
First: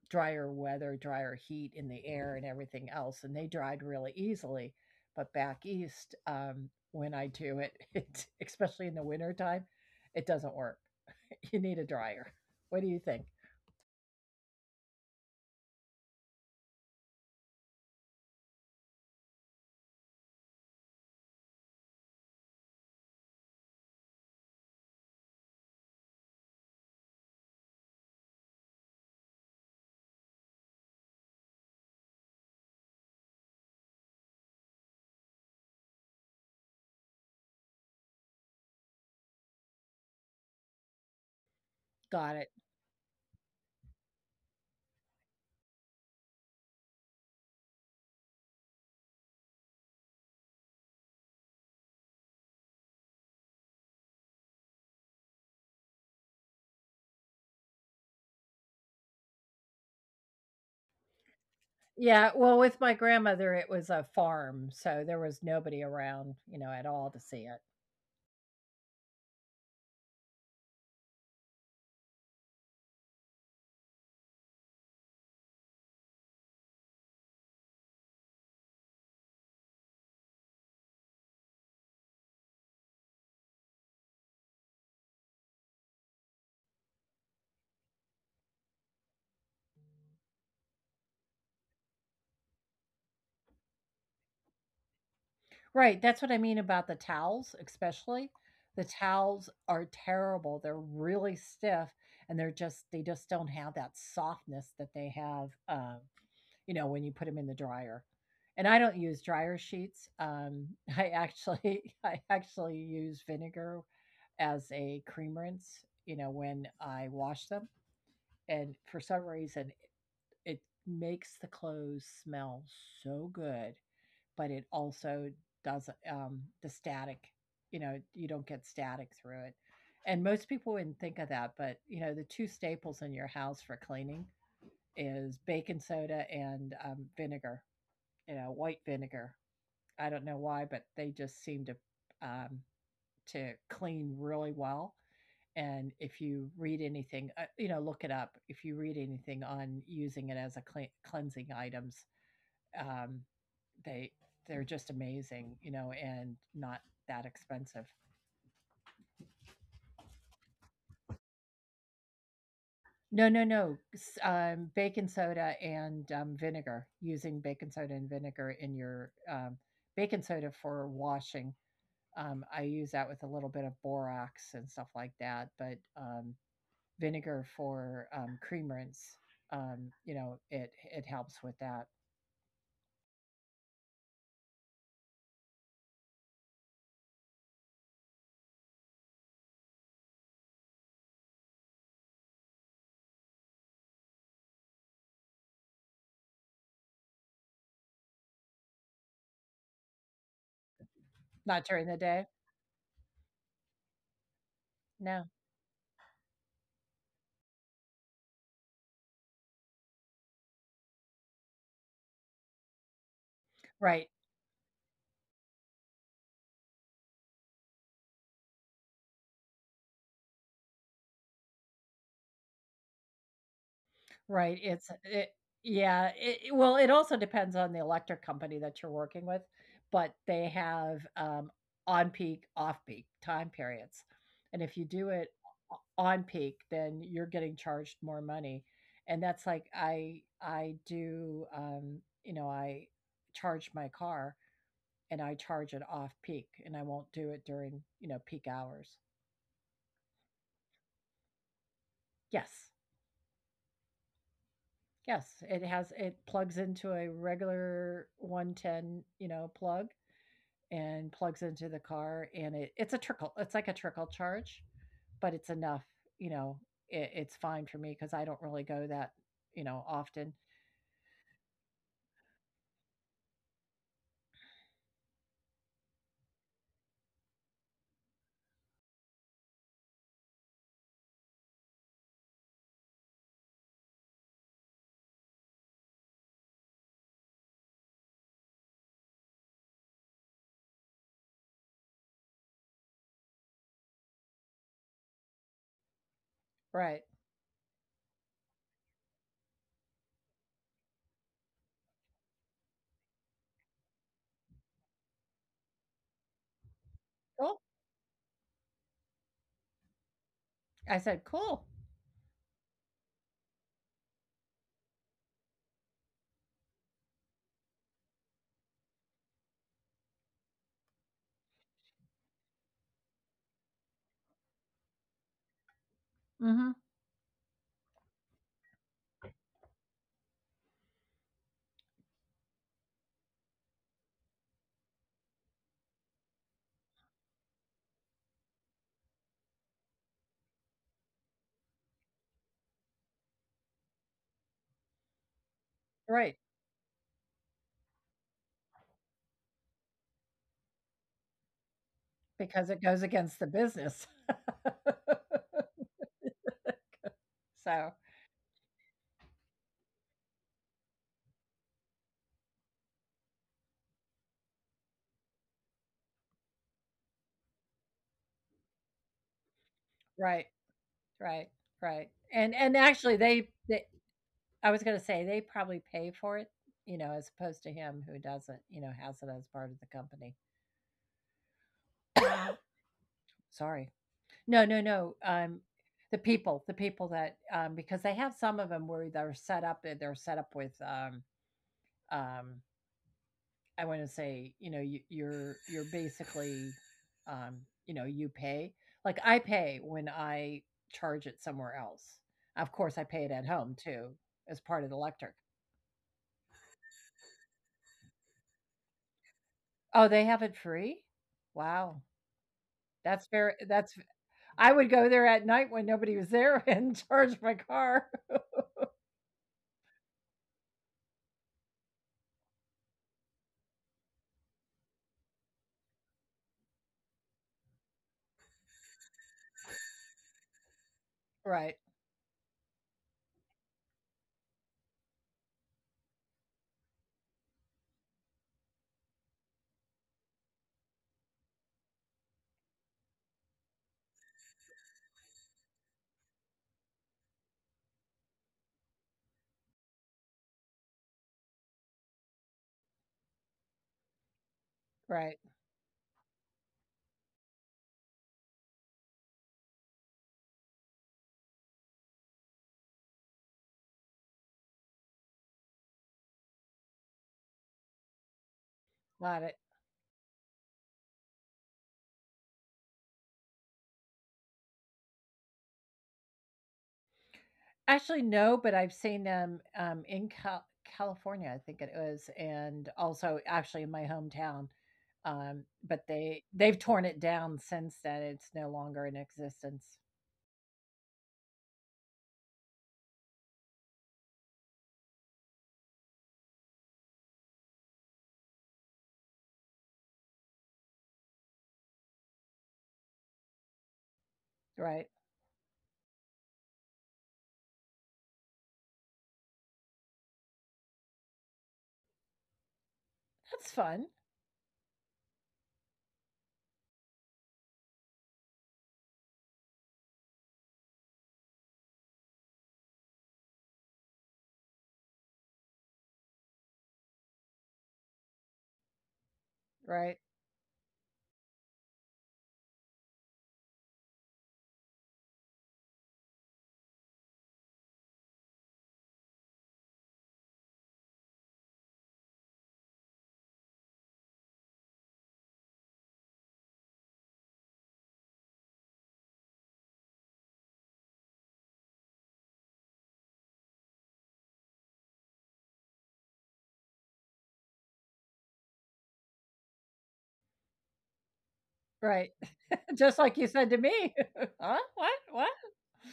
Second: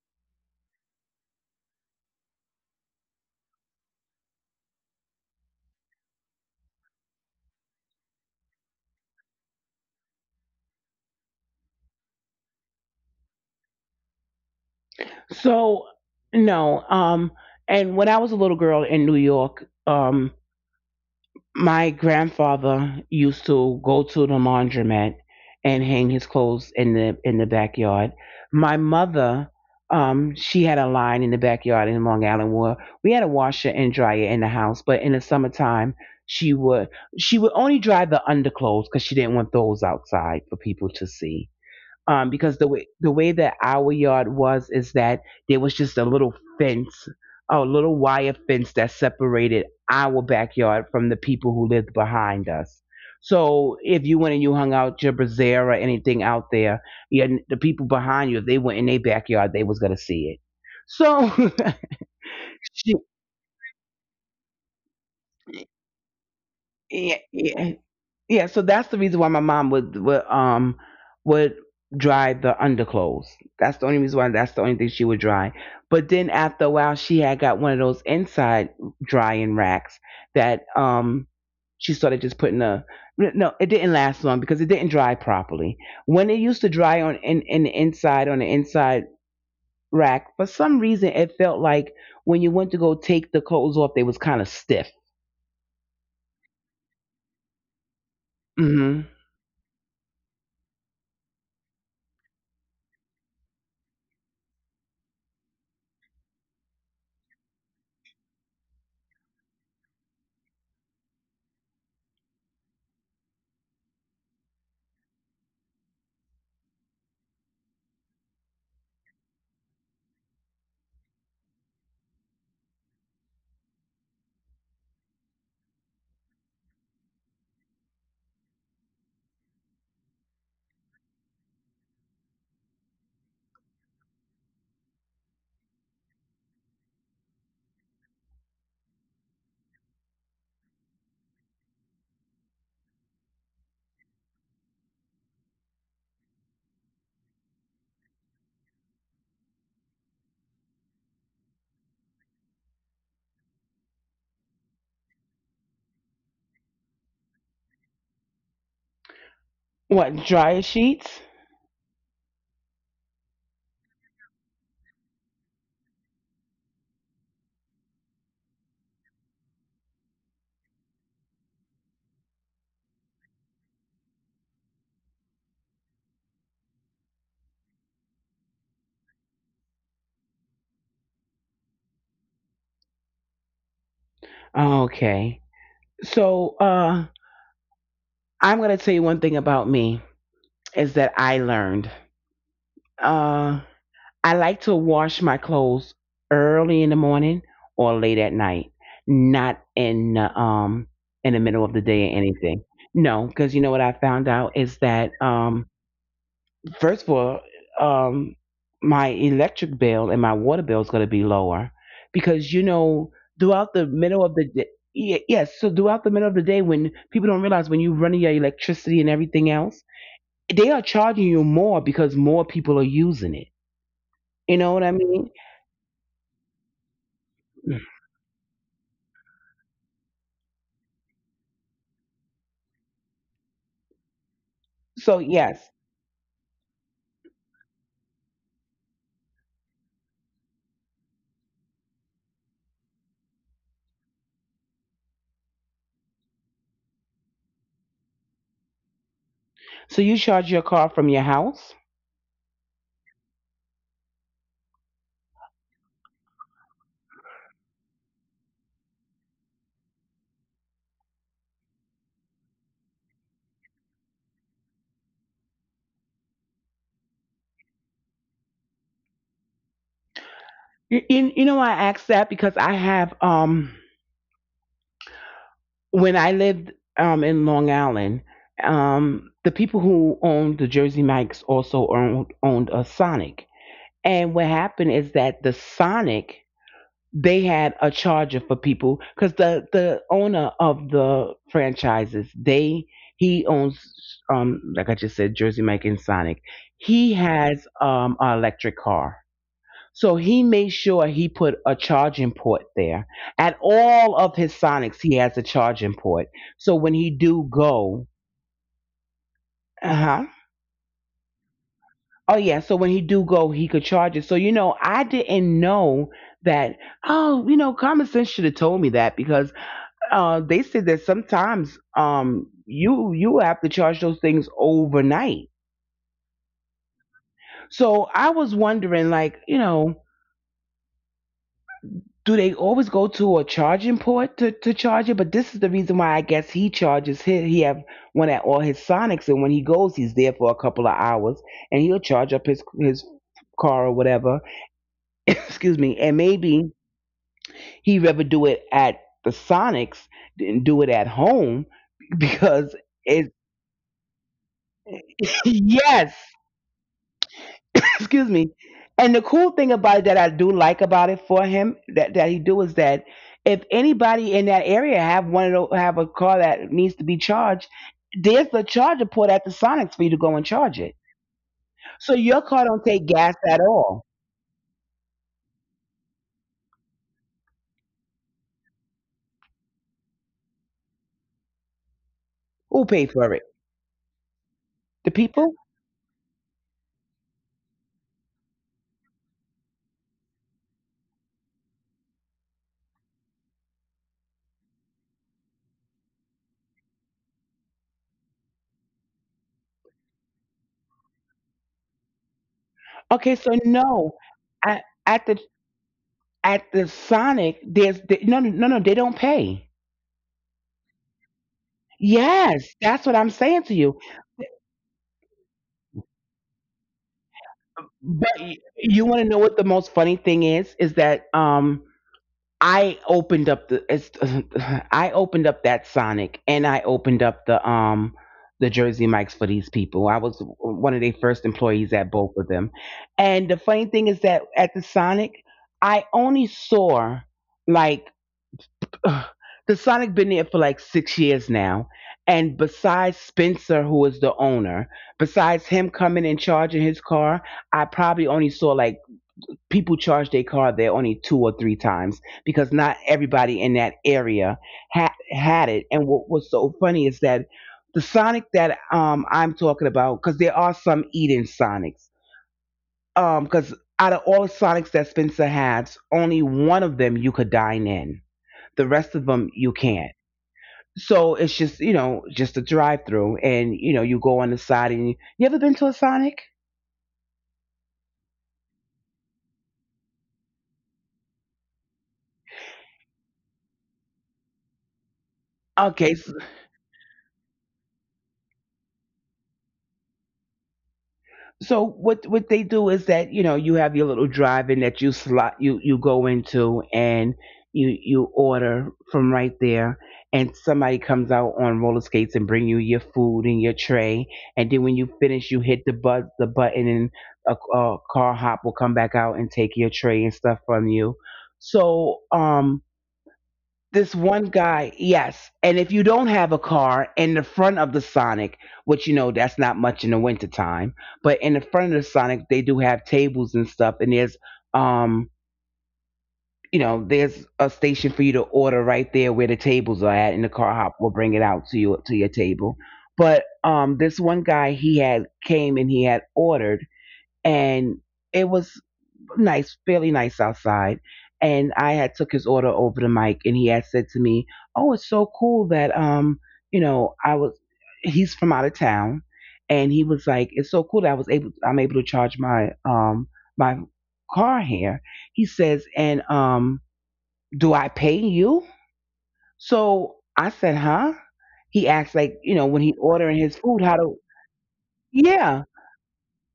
drier weather, drier heat in the air and everything else, and they dried really easily. But back east, when I do it, [laughs] it, especially in the wintertime, it doesn't work. [laughs] You need a dryer. What do you think? so no, and when I was a little girl in New York, my grandfather used to go to the laundromat and hang his clothes in the backyard. My mother, she had a line in the backyard in Long Island where we had a washer and dryer in the house, but in the summertime she would she would only dry the underclothes because she didn't want those outside for people to see, Got it. because the way that our yard was is that there was just a little fence, a little wire fence that separated our backyard from the people who lived behind us. So if you went and you hung out your brazier or anything out there, yeah, the people behind you, if they went in their backyard, they was gonna see it. So Yeah, well, with my [laughs] she, grandmother, it was a farm, so there was nobody around, you know, at yeah, all to see it. yeah, yeah, so that's the reason why my mom would dry the underclothes. That's the only reason why, that's the only thing she would dry. But then after a while she had got one of those inside drying racks that she started just putting a no, no, it didn't last long because it didn't dry properly. When it used to dry in the inside rack, for some reason it felt like when you went to go take the clothes off, they was kind of stiff. Right, that's what I mean about the towels, especially. The Hmm. towels are terrible. They're really stiff, and they just don't have that softness that they have, you know, when you put them in the dryer. And I don't use dryer sheets. I actually [laughs] I actually use vinegar as a cream rinse, you know, when I wash them. And for some reason, it makes the clothes smell so good, but it also does the static. You know, you don't get static through it. And most people wouldn't think of that, but you know, the two staples in your house for cleaning is baking soda and vinegar. You know, white vinegar. I don't know why, but they just seem um, to clean really well. And if you read anything, you know, look it up. If you read anything on using it as a cleansing items, um, they they're just amazing, you know, and not that expensive. What dryer sheets? No, no, no. Baking soda and vinegar. Using baking soda and vinegar in your baking soda for washing. I use that with a little bit of borax and stuff like that, but vinegar for cream rinse. You know, it helps with that. Okay. So uh, I'm going to tell you one thing about me is that I learned. Uh, I like to wash my clothes early in the morning or late at night, not in in the middle Not of the during the day or day. anything. No, because you know what I found out is that No. First of all, um, my electric bill and my water bill is going to be lower because you know throughout the Right. middle of the day, yes, so throughout the middle of the day when people don't realize when you're running your electricity and everything else, they are charging you more because more people are using it. You Right, know what I it's mean? it yeah, it well, it also depends on the electric company that you're working with, but they have, on peak, off peak time periods, and if you do So it yes, o on peak, then you're getting charged more money, and that's like I do, you know, I charge my car, and I charge it off peak, and I won't do it during, you know, peak hours. so you charge your car from your house. Yes. Yes, it has it plugs into a regular 110, you know, plug and plugs into the car, and it it's a trickle. It's like a trickle charge, but it's enough, you know, it, it's fine for me because I don't really go that, you know, often. You know I asked that because I have when I lived in Long Island, the people who owned the Jersey Mike's also owned a Sonic. And what happened is that the Sonic they had a charger for people because the owner of the franchises they he owns like I just said Jersey Mike and Sonic. He Right. has an electric car, so he made sure he put a charging port there. At all of his Sonics, he has a charging port. So when he do Cool. go, uh huh. I said, cool. Oh yeah, so when he do go, he could charge it. So you know, I didn't know that. Oh, you know, common sense should have told me that because they said that sometimes you have to charge those things overnight. Hmm. So I was wondering, like, you know, do they always go to a charging port to charge it? But this is the reason why I guess he charges his he have one at all his Sonics, and when he goes, he's there for a couple of hours, and he'll charge up his car or whatever. [laughs] Excuse me, and Right. maybe he would rather do it at the Sonics than do it at home because Because it it goes against the business. [laughs] [laughs] yes [laughs] So, excuse me. And the cool thing about it that I do like about it for him that he do is that if anybody in that area have one of those, have a car that needs to be charged, there's the charger port at the Sonics for you to go and charge right, it. right, So your right. car don't take And gas actually at all. they I was gonna say they probably pay for it, you know, as opposed to him who doesn't, you know, has it as part of the company. Who [clears throat] pay for it? [coughs] Sorry. No, The no, no. people? The people that, because they have some of them where they're set up, they're set up with, um, I want to say, you know, you're basically, um, you know, you pay. Like, I pay when I charge it somewhere else. Of Okay, course, I so pay it at no, home too at, as at part of the the electric. at the Sonic, no no no no, they don't pay. Oh, they have it free. Wow. Yes, that's what I'm saying to That's you. fair. That's I would go there at night when nobody was there [laughs] and charge my But car. [laughs] you want to know what the most funny thing is? Is that I opened up the [laughs] I opened up that Sonic and I opened up the Jersey Mike's for these people. I was one of their first employees at Right. both of them. And the funny thing is that at the Sonic, I only saw like [sighs] the Sonic been there for like 6 years now. And besides Spencer, who is the owner, besides him coming and charging his car, I probably only saw like people charge their car there only two or three times because not everybody in that area had Right. it. And what was so funny is that the Sonic that I'm talking about, because there are some eat-in Sonics, because out of all the Sonics that Spencer has, only one of them you could dine in. The rest of them you Got it. can't. So it's just, you know, just a drive-through, and you know you go on the side and you ever been to a Sonic? Actually, no, but I've seen them in California, I think it was, and also actually in my hometown. Um, Okay, s- but they they've torn it down since then. It's no longer in existence. So what they do is that you know you have your little drive-in that you slot you you go into and you order from right there and somebody comes out on roller skates and bring you your food and your tray, and then when you Right. finish you hit the but the button and a car hop will come back out and take your tray and stuff from you. So That's this one fun. guy, yes. And if you don't have a car in the front of the Sonic, which you know that's not much in the wintertime, but in the front of the Sonic they do have tables and stuff and there's um you know, there's a station for you to order right there where the tables are at and the Right. car hop will bring it out to you to your table. But this one guy he had came and he had ordered and it was nice, fairly nice outside. And I had took his order over to Mike, and he had said to me, "Oh, it's so cool that you know, I was he's from out of town, and he was like, it's so cool that I was able, I'm able to charge my my car here." He says, "And do I pay you?" So I said, "Huh?" He asked like, you know, Right. when he ordering [laughs] his Just like food, you how said do? to me. [laughs] Huh? What? Yeah, What?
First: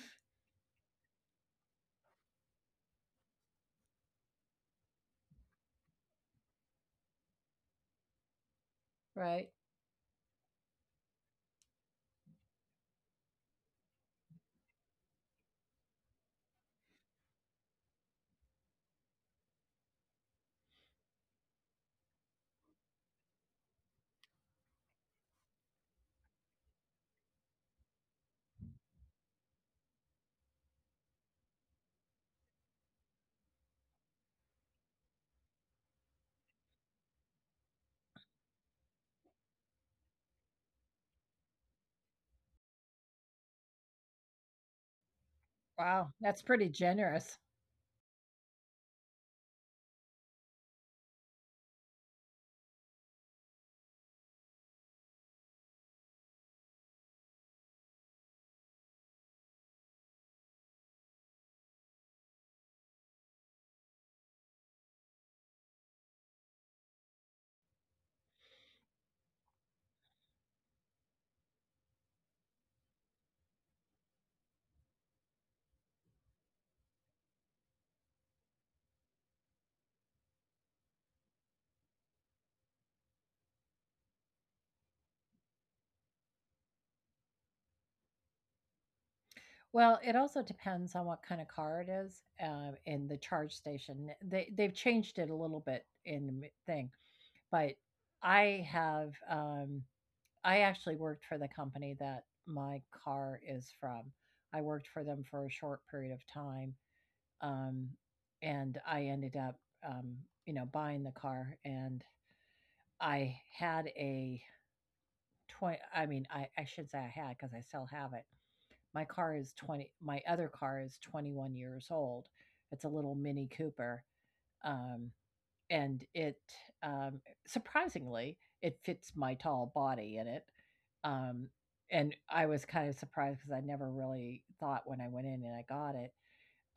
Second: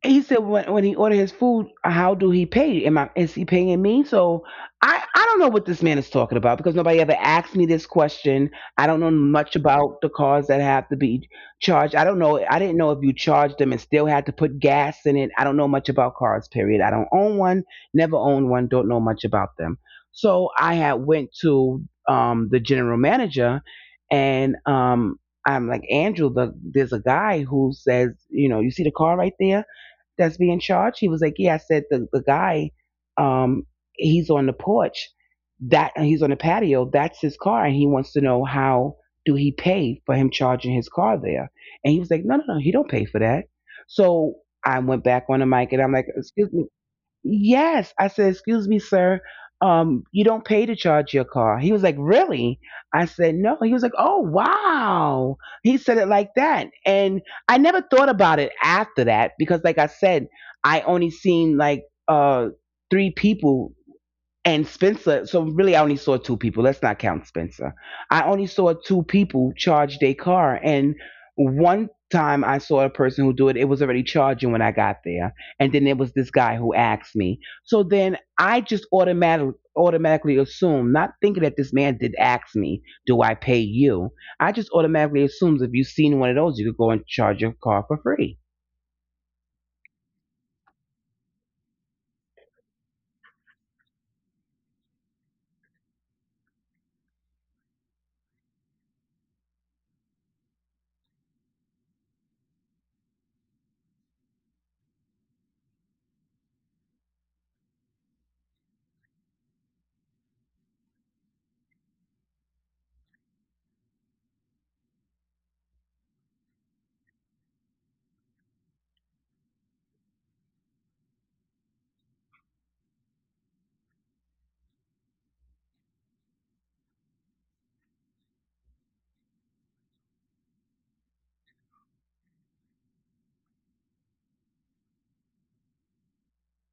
he said when he ordered his food, how do he pay? Am I is he paying me? So I don't know what this man is talking about because nobody ever asked me this question. I don't know Right. much about the cars that have to be charged. I don't know. I didn't know if you charged them and still had to put gas in it. I don't know much about cars. Period. I don't own one. Never owned one. Don't know much about them. So I had went to the general manager and I'm like, Andrew. There's a guy who says you know you see the car right there that's being charged? He was like, yeah. I said, the guy, um, he's on the porch. That he's on the patio. That's his car, and he wants to know how do he pay for him charging his car there? And he was like, no, no, no, he don't pay for that. So I went back on the mic, and I'm Wow. like, That's excuse pretty me. generous. Yes. I said, excuse me, sir. You don't pay to charge your car. He was like, really? I said, no. He was like, oh, wow. He said it like that. And I never thought about it after that because, like I said, I only seen like three people and Spencer, so really I only saw two people. Let's not count Spencer. I only saw two people charge their car, and one time I saw a person who do it, it was already charging when I got there. And then there was this guy who asked me. So then I just automatically assume, not thinking that this man did ask me, do I pay you? I just automatically assumes if you've seen one of those, you could go and charge your car for free. Well, it also depends on what kind of car it is, and the charge station. They they've changed it a little bit in the thing, but I have I actually worked for the company that my car is from. I worked for them for a short period of time, um, and I ended up um, you know, buying the car, and I had a 20. I mean, I should say I had because I still have it. My car is 20 my other car is 21 years old. It's a little Mini Cooper, um, and it, um surprisingly, it fits my tall body in it. Um, and I was kind of surprised because I never really thought when I went in and I got it,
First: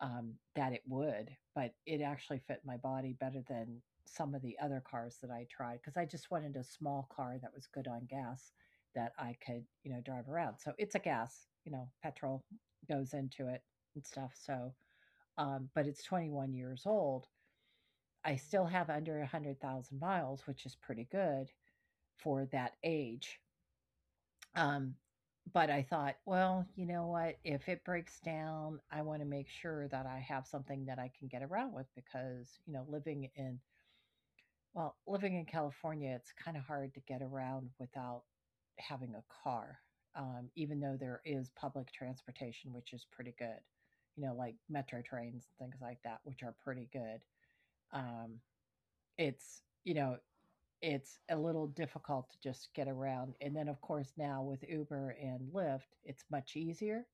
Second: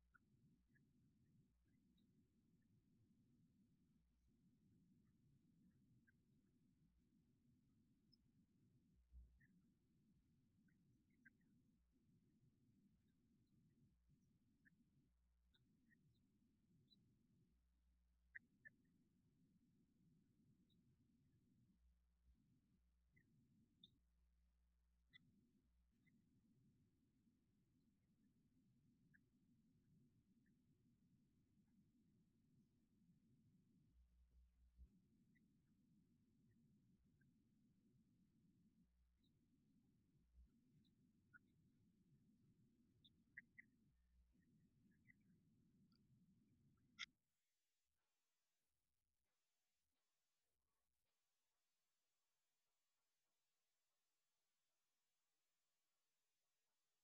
that it would, but it actually fit my body better than some of the other cars that I tried because I just wanted a small car that was good on gas that I could, you know, drive around. So it's a gas, you know, petrol goes into it and stuff. So, but it's 21 years old. I still have under 100,000 miles, which is pretty good for that age. Um, but I thought, well, you know what? If it breaks down, I want to make sure that I have something that I can get around with because, you know, well, living in California, it's kind of hard to get around without having a car, even though there is public transportation, which is pretty good, you know, like metro trains, things like that, which are pretty good. Um, it's, you know, it's a little difficult to just get around. And then of course now with Uber and Lyft, it's much easier,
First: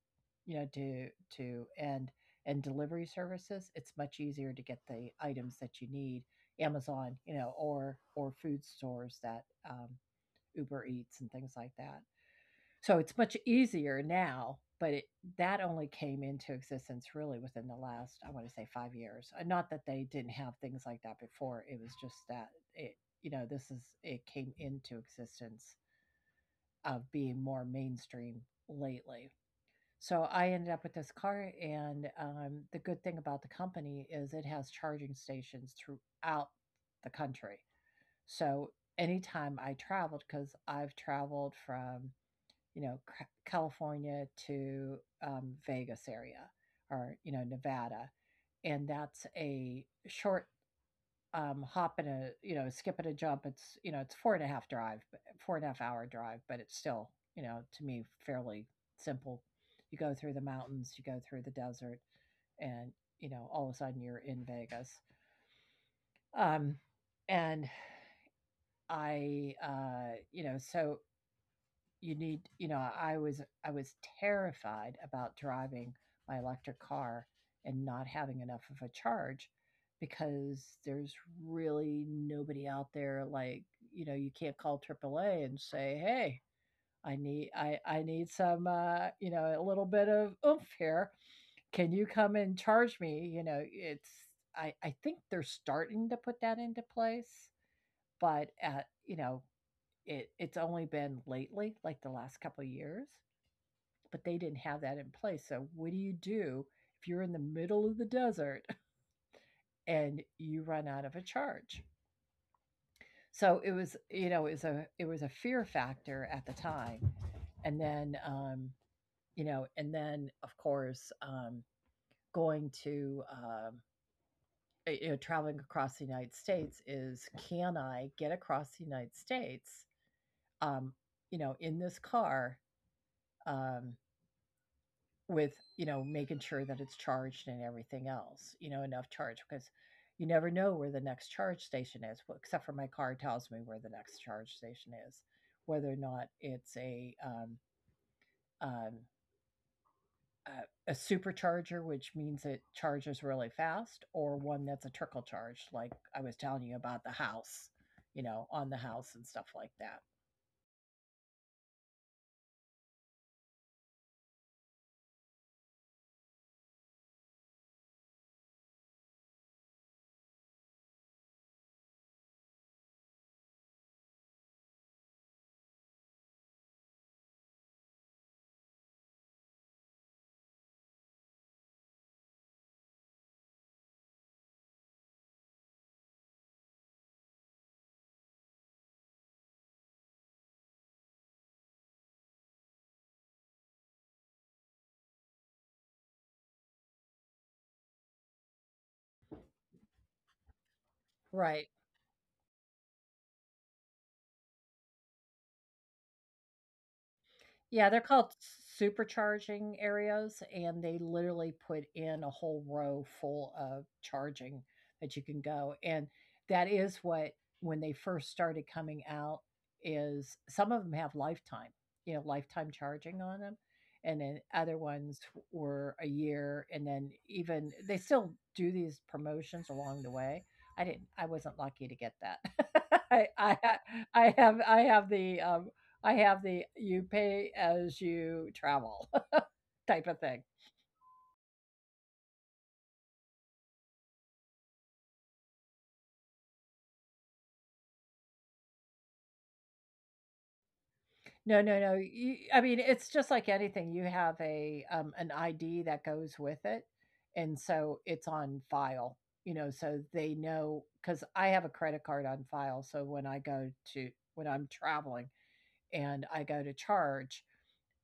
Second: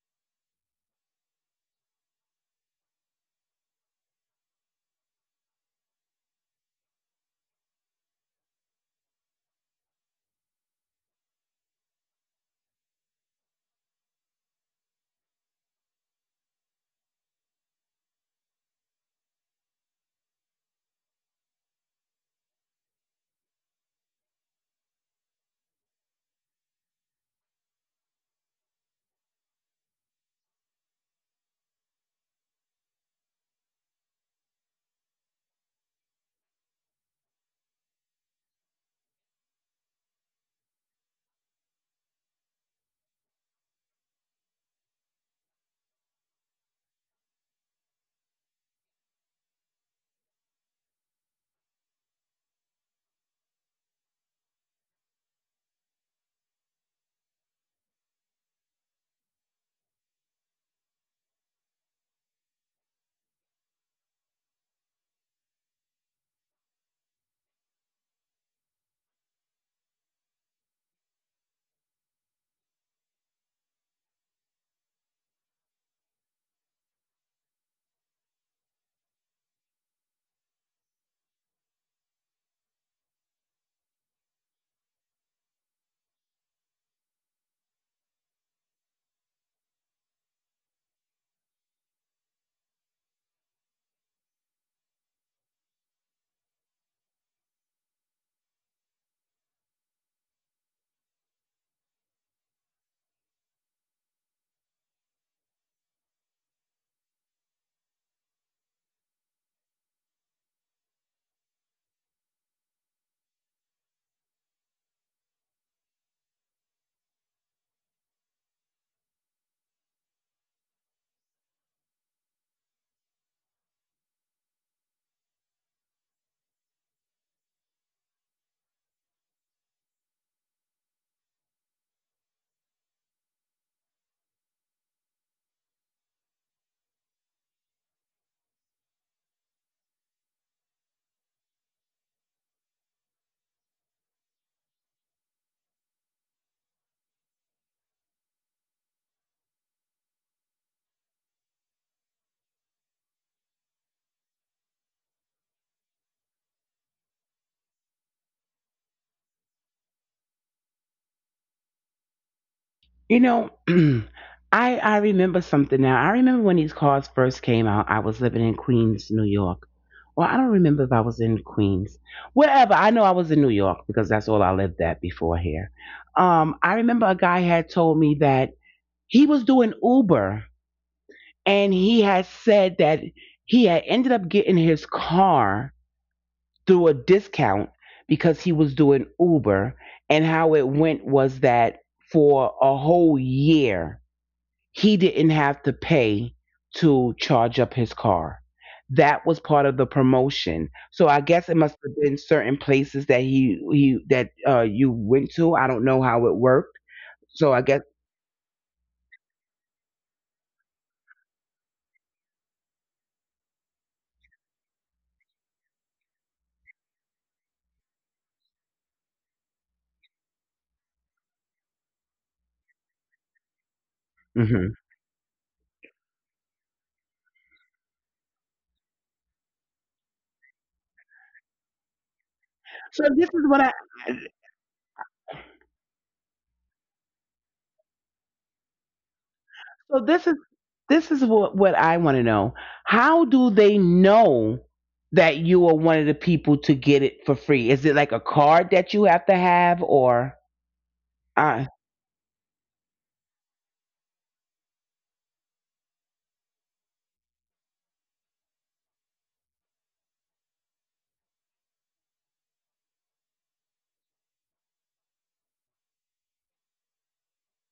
you know, to and delivery services, it's much easier to get the items that you need. Amazon, you know, or food stores that um, Uber Eats and things like that. So it's much easier now, but it that only came into existence really within the last, I wanna say 5 years. Not that they didn't have things like that before, it was just that it you know, this is it came into existence of being more mainstream lately. So I ended up with this car and, the good thing about the company is it has charging stations throughout the country. So anytime I traveled, because 'cause I've traveled from you know, California to, Vegas area or, you know, Nevada. And that's a short, hop and a, you know, skip and a jump. It's, you know, it's four and a half hour drive, but it's still, you know, to me, fairly simple. You go through the mountains, you go through the desert, and, you know, all of a sudden you're in Vegas. Um, and you know, so you need you know I was terrified about driving my electric car and not having enough of a charge because there's really nobody out there like you know you can't call AAA and say hey I need some you know a little bit of oomph here. Can you come and charge me, you know? It's I think they're starting to put that into place but at you know it it's only been lately like the last couple of years, but they didn't have that in place. So, what do you do if you're in the middle of the desert [laughs] and you run out of a charge? So it was, you know, it was a fear factor at the time, and then, you know, and then of course, going to you know, traveling across the United States is can I get across the United States, um, you know, in this car, um, with, you know, making sure that it's charged and everything else, you know, enough charge because you never know where the next charge station is, well, except for my car tells me where the next charge station is, whether or not it's um, a supercharger, which means it charges really fast, or one that's a trickle charge, like I was telling you about the house, you know, on the house and stuff like that. You know, [clears throat] I remember something now. I remember when these cars first came out. I was living in Queens, New York. Well, I don't remember if I was in Queens, wherever. I know I was in New York because that's all I lived at before here. I remember a guy had told me that he was doing Uber, and he had said that he had ended up getting his car through a discount because he was doing Uber, and how it went was that for a whole year he didn't have to pay to charge up his car. That was part of the promotion. So I Right. guess it must have been certain places that he that you went to. I don't know how it worked. Yeah, So I they're guess called supercharging areas, and they literally put in a whole row full of charging that you can go, and that is what when they first started coming out is some of them have lifetime, you know, lifetime charging on them, and then other mhm. ones were a year, and then even they still do these promotions along the way. I wasn't lucky to get that. [laughs] I So I this ha is what I I have the, I have the you pay as you travel [laughs] type of so thing. this is this is what I want to know. How do they know that you are one of the people to get it for free? Is it like a card that you have to have or No, no, no. uh You, I mean, it's just like anything. You have a an ID that goes with it, and so it's on file. You know, so they know because I have a credit card on file. So when I'm traveling and I go to charge,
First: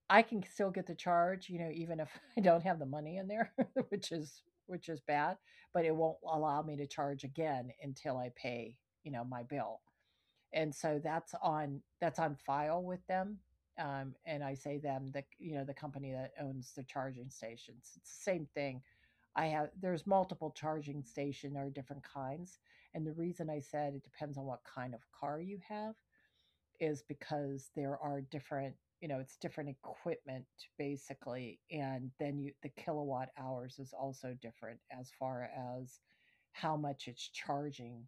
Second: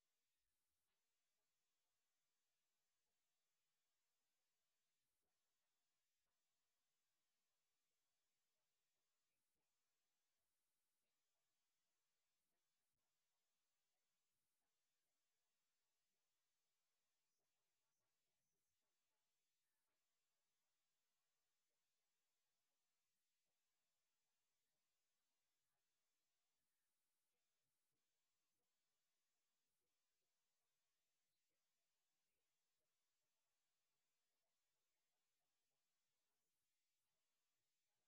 I can still get the charge. You know, even if [laughs] I don't have the money in there, [laughs] which is bad, but it won't allow me to charge again until I pay you know my bill and so that's on file with them. And I say them the you know the company that owns the charging stations. It's the same thing. I have there's multiple charging station or different kinds, and the reason I said it depends on what kind of car you have is because there are different you know it's different equipment basically, and then you the kilowatt hours is also different as far as how much it's charging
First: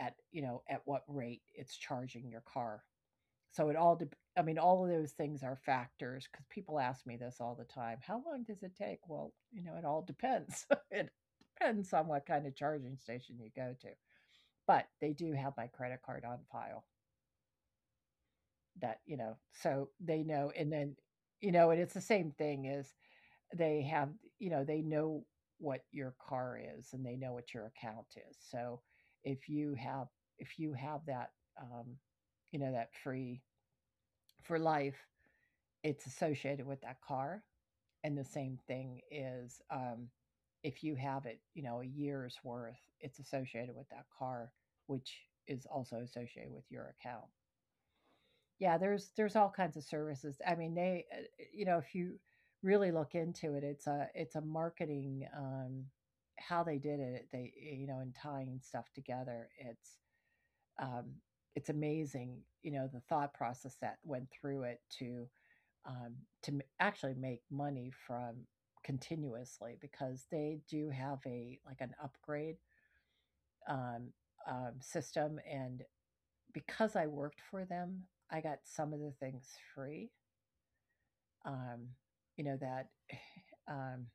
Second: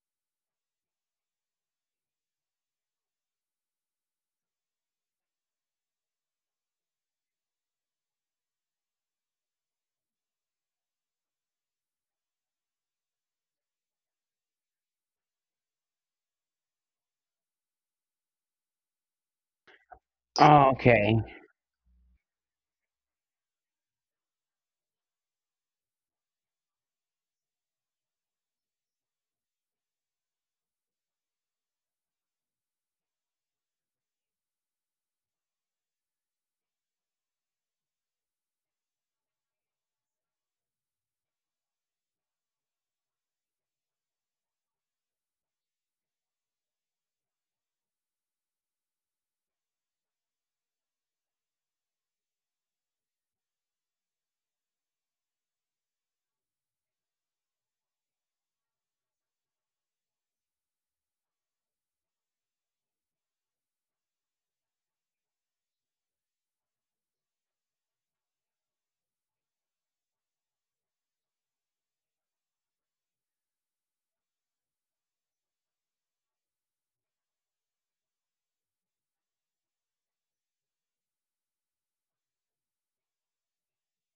at, you know, at what rate it's charging your car. So it all dep I mean, all of those things are factors because people ask me this all the time, "How long does it take?" Well, you know, it all depends. [laughs] It depends on what kind of charging station you go to, but they do have my credit card on file that, you know, so they know and then, okay. you know, and it's the same thing as they have you know, they know what your car is and they know what your account is. So if you have if you have that, um, you know, that free for life, it's associated with that car. And the same thing is if you have it, you know, a year's worth, it's associated with that car, which is also associated with your account. Yeah, there's all kinds of services. I mean, you know, if you really look into it, it's a marketing how they did it. You know, in tying stuff together, um, it's amazing. You know, the thought process that went through it to, um, to actually make money from continuously because they do have a like an upgrade, um, system and because I worked for them, I got some of the things free. Um, you know that [sighs] um,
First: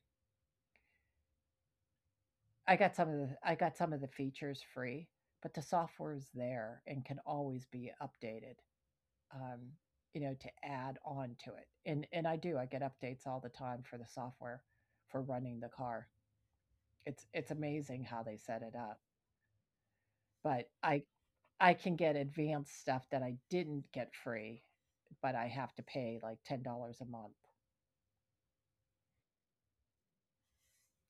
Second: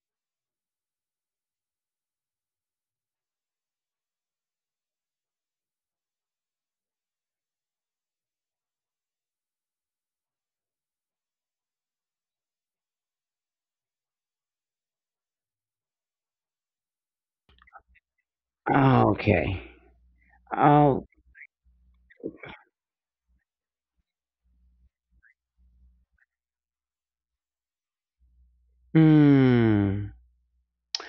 I got some of the features free, but the software is there and can always be updated. Um, you know to add on to it, and I get updates all the time for the software for running the car. It's amazing how they set it up, Oh, okay. but Oh, I can get advanced stuff that I didn't get free, but I have to pay like $10 a month. mm,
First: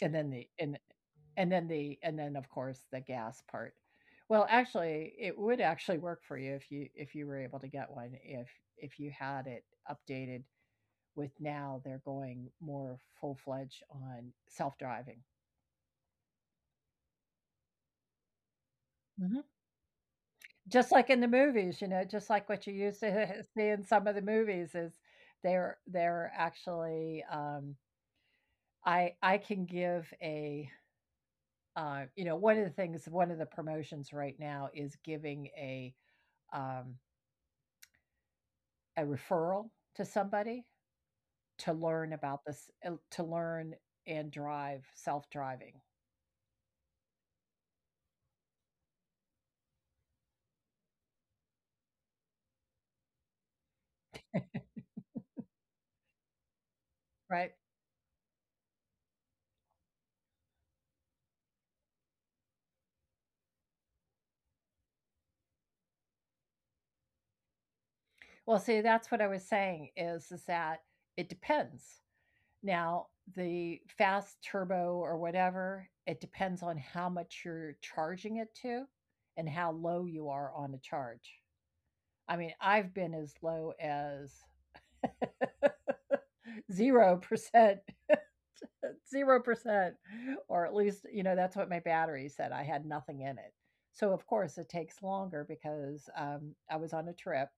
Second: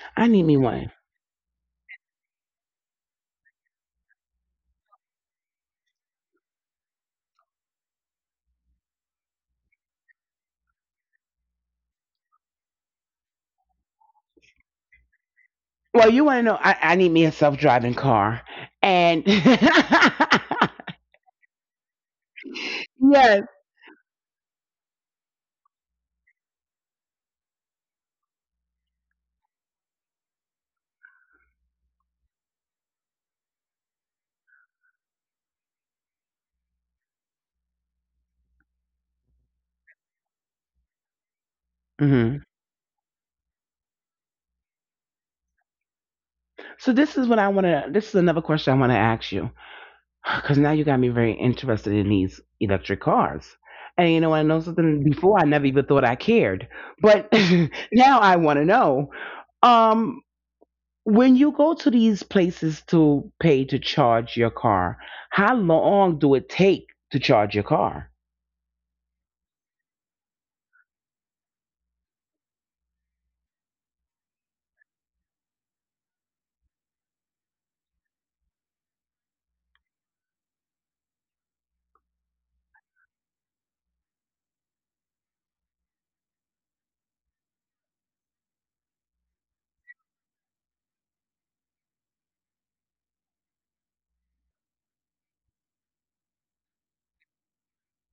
And I then need the me one. and then then, of course, the gas part. Well, actually, it would actually work for you if you were able to get one, if you had it updated with now they're going more full-fledged on self-driving. Well, you want to know? I need me a self-driving car, and [laughs] Mhm. yes. Just like in the movies, you know, just like what you used to [laughs] see in some of the movies is they're actually, I can give a, you know, one of the things one of the promotions right now is giving a, um, a referral to somebody to learn Hmm. about this, to learn and drive self driving, So this is what I want to. This is another question I want to ask you, because now you got me very interested in these electric cars. And you know, I know something. Before, I never even thought I cared, but right? [laughs] now I want to know. Um, when you go to these places to pay to charge your car, how long do it take to charge your car? Well, see, that's what I was saying is that it depends. Now, the fast turbo or whatever, it depends on how much you're charging it to and how low you are on a charge. I mean, I've been as low as [laughs] 0% 0%, or at least, you know, that's what my battery said. I had nothing in it. So, of course, it takes longer because I was on a trip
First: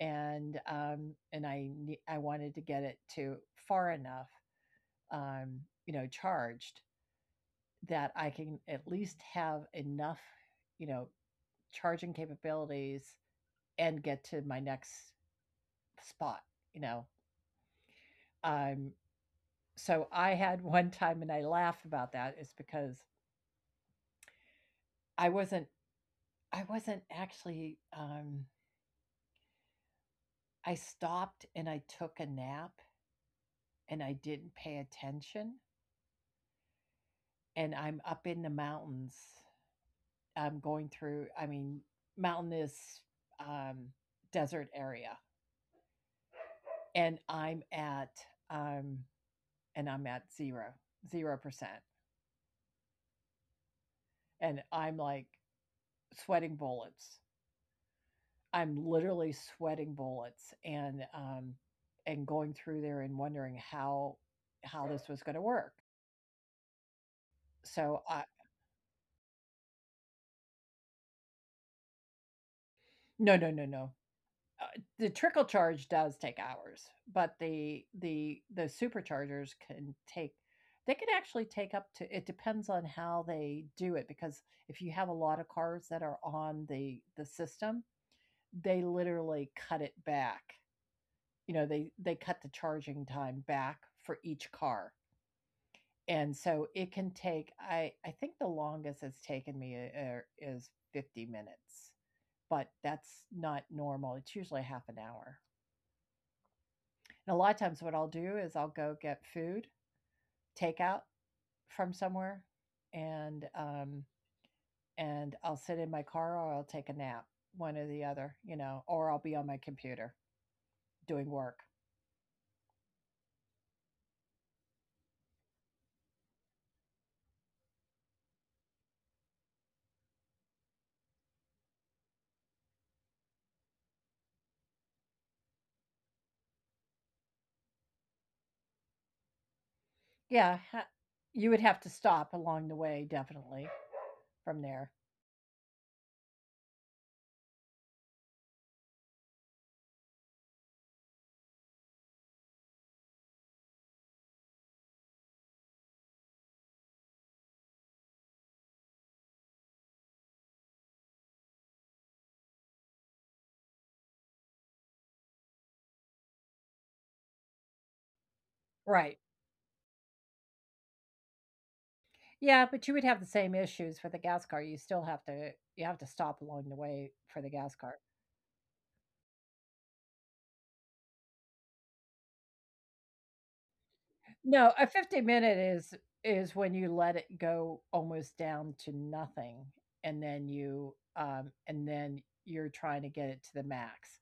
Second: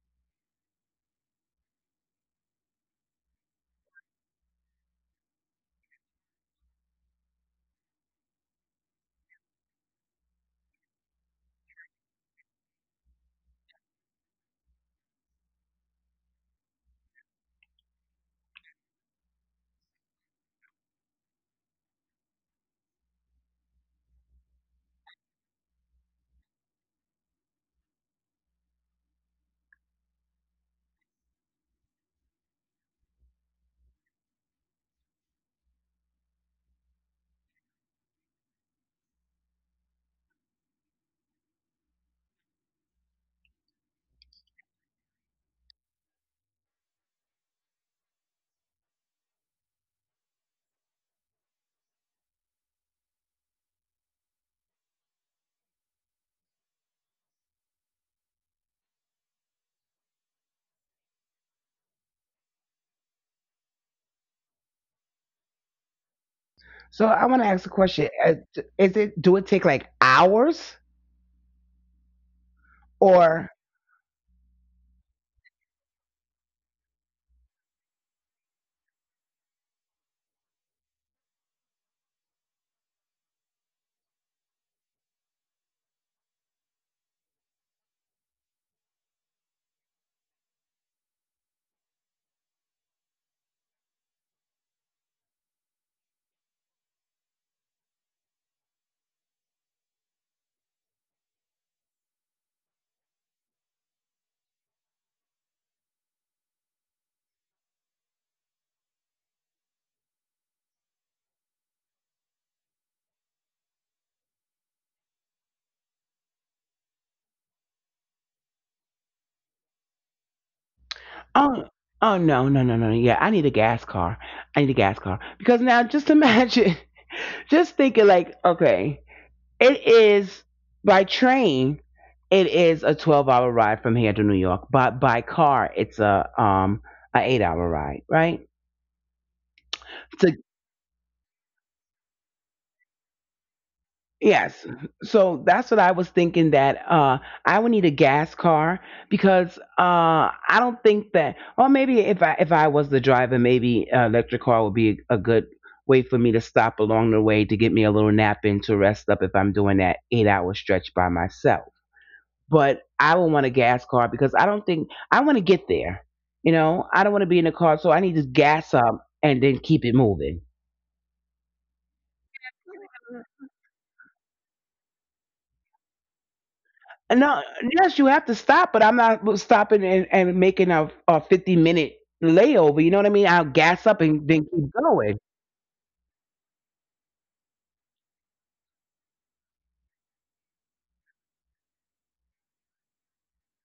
and I wanted to get it to far enough, um, you know, charged that I can at least have enough, you know, charging capabilities and get to my next spot, you know. Um, so I had one time, and I laugh about that, is because I wasn't I wasn't actually, I stopped and I took a nap and I didn't pay attention, and I'm up in the mountains. I'm going through I mean, mountainous, um, desert area, and um and I'm at zero, 0 percent and I'm, like, sweating bullets. I'm literally sweating bullets and going through there and wondering how this was gonna work. So I want to ask a So, question: I Is it do it take like hours No, no, no, or? no. Uh, the trickle charge does take hours, but the superchargers can take they can actually take up to it depends on how they do it because if you have a lot of cars that are on the system, they literally cut it back. You know, they cut the charging time back for each car. And so it can take I think the longest it's taken me is 50 minutes, but that's not normal. It's usually half an hour. And a lot of times, what I'll do is I'll go get food, takeout from somewhere, and um, and I'll sit in my car or I'll take a nap, one or the other, you know, or I'll be on my computer doing work. Oh, oh no, no, no, no. Yeah, I need a gas car. I need a gas car because now just imagine, [laughs] just thinking like, okay, it is by train, it is a 12-hour ride from here to New York, but by car, it's a eight-hour ride, right? Yeah, So, you would have to stop along the way, definitely from there. yes. So that's what I was thinking that I would need a gas car because I don't think that, or maybe if I was the driver, maybe an electric car would be a good way for me to stop along the way to get me a little nap in to rest up if I'm doing that 8-hour stretch by myself. But I would want a gas car because I don't think I want to get there. You know, I don't want to be in a car so I need to Right. gas up and then keep it moving. Yeah, but you would have the same issues for the gas car. You still have to you have to stop along the way for the gas No, car. yes, you have to stop, but I'm not stopping and making a 50-minute layover. You know what I mean? I'll gas up No, and a then 50 keep minute going. is when you let it go almost down to nothing, and then you and then you're trying to get it to the max.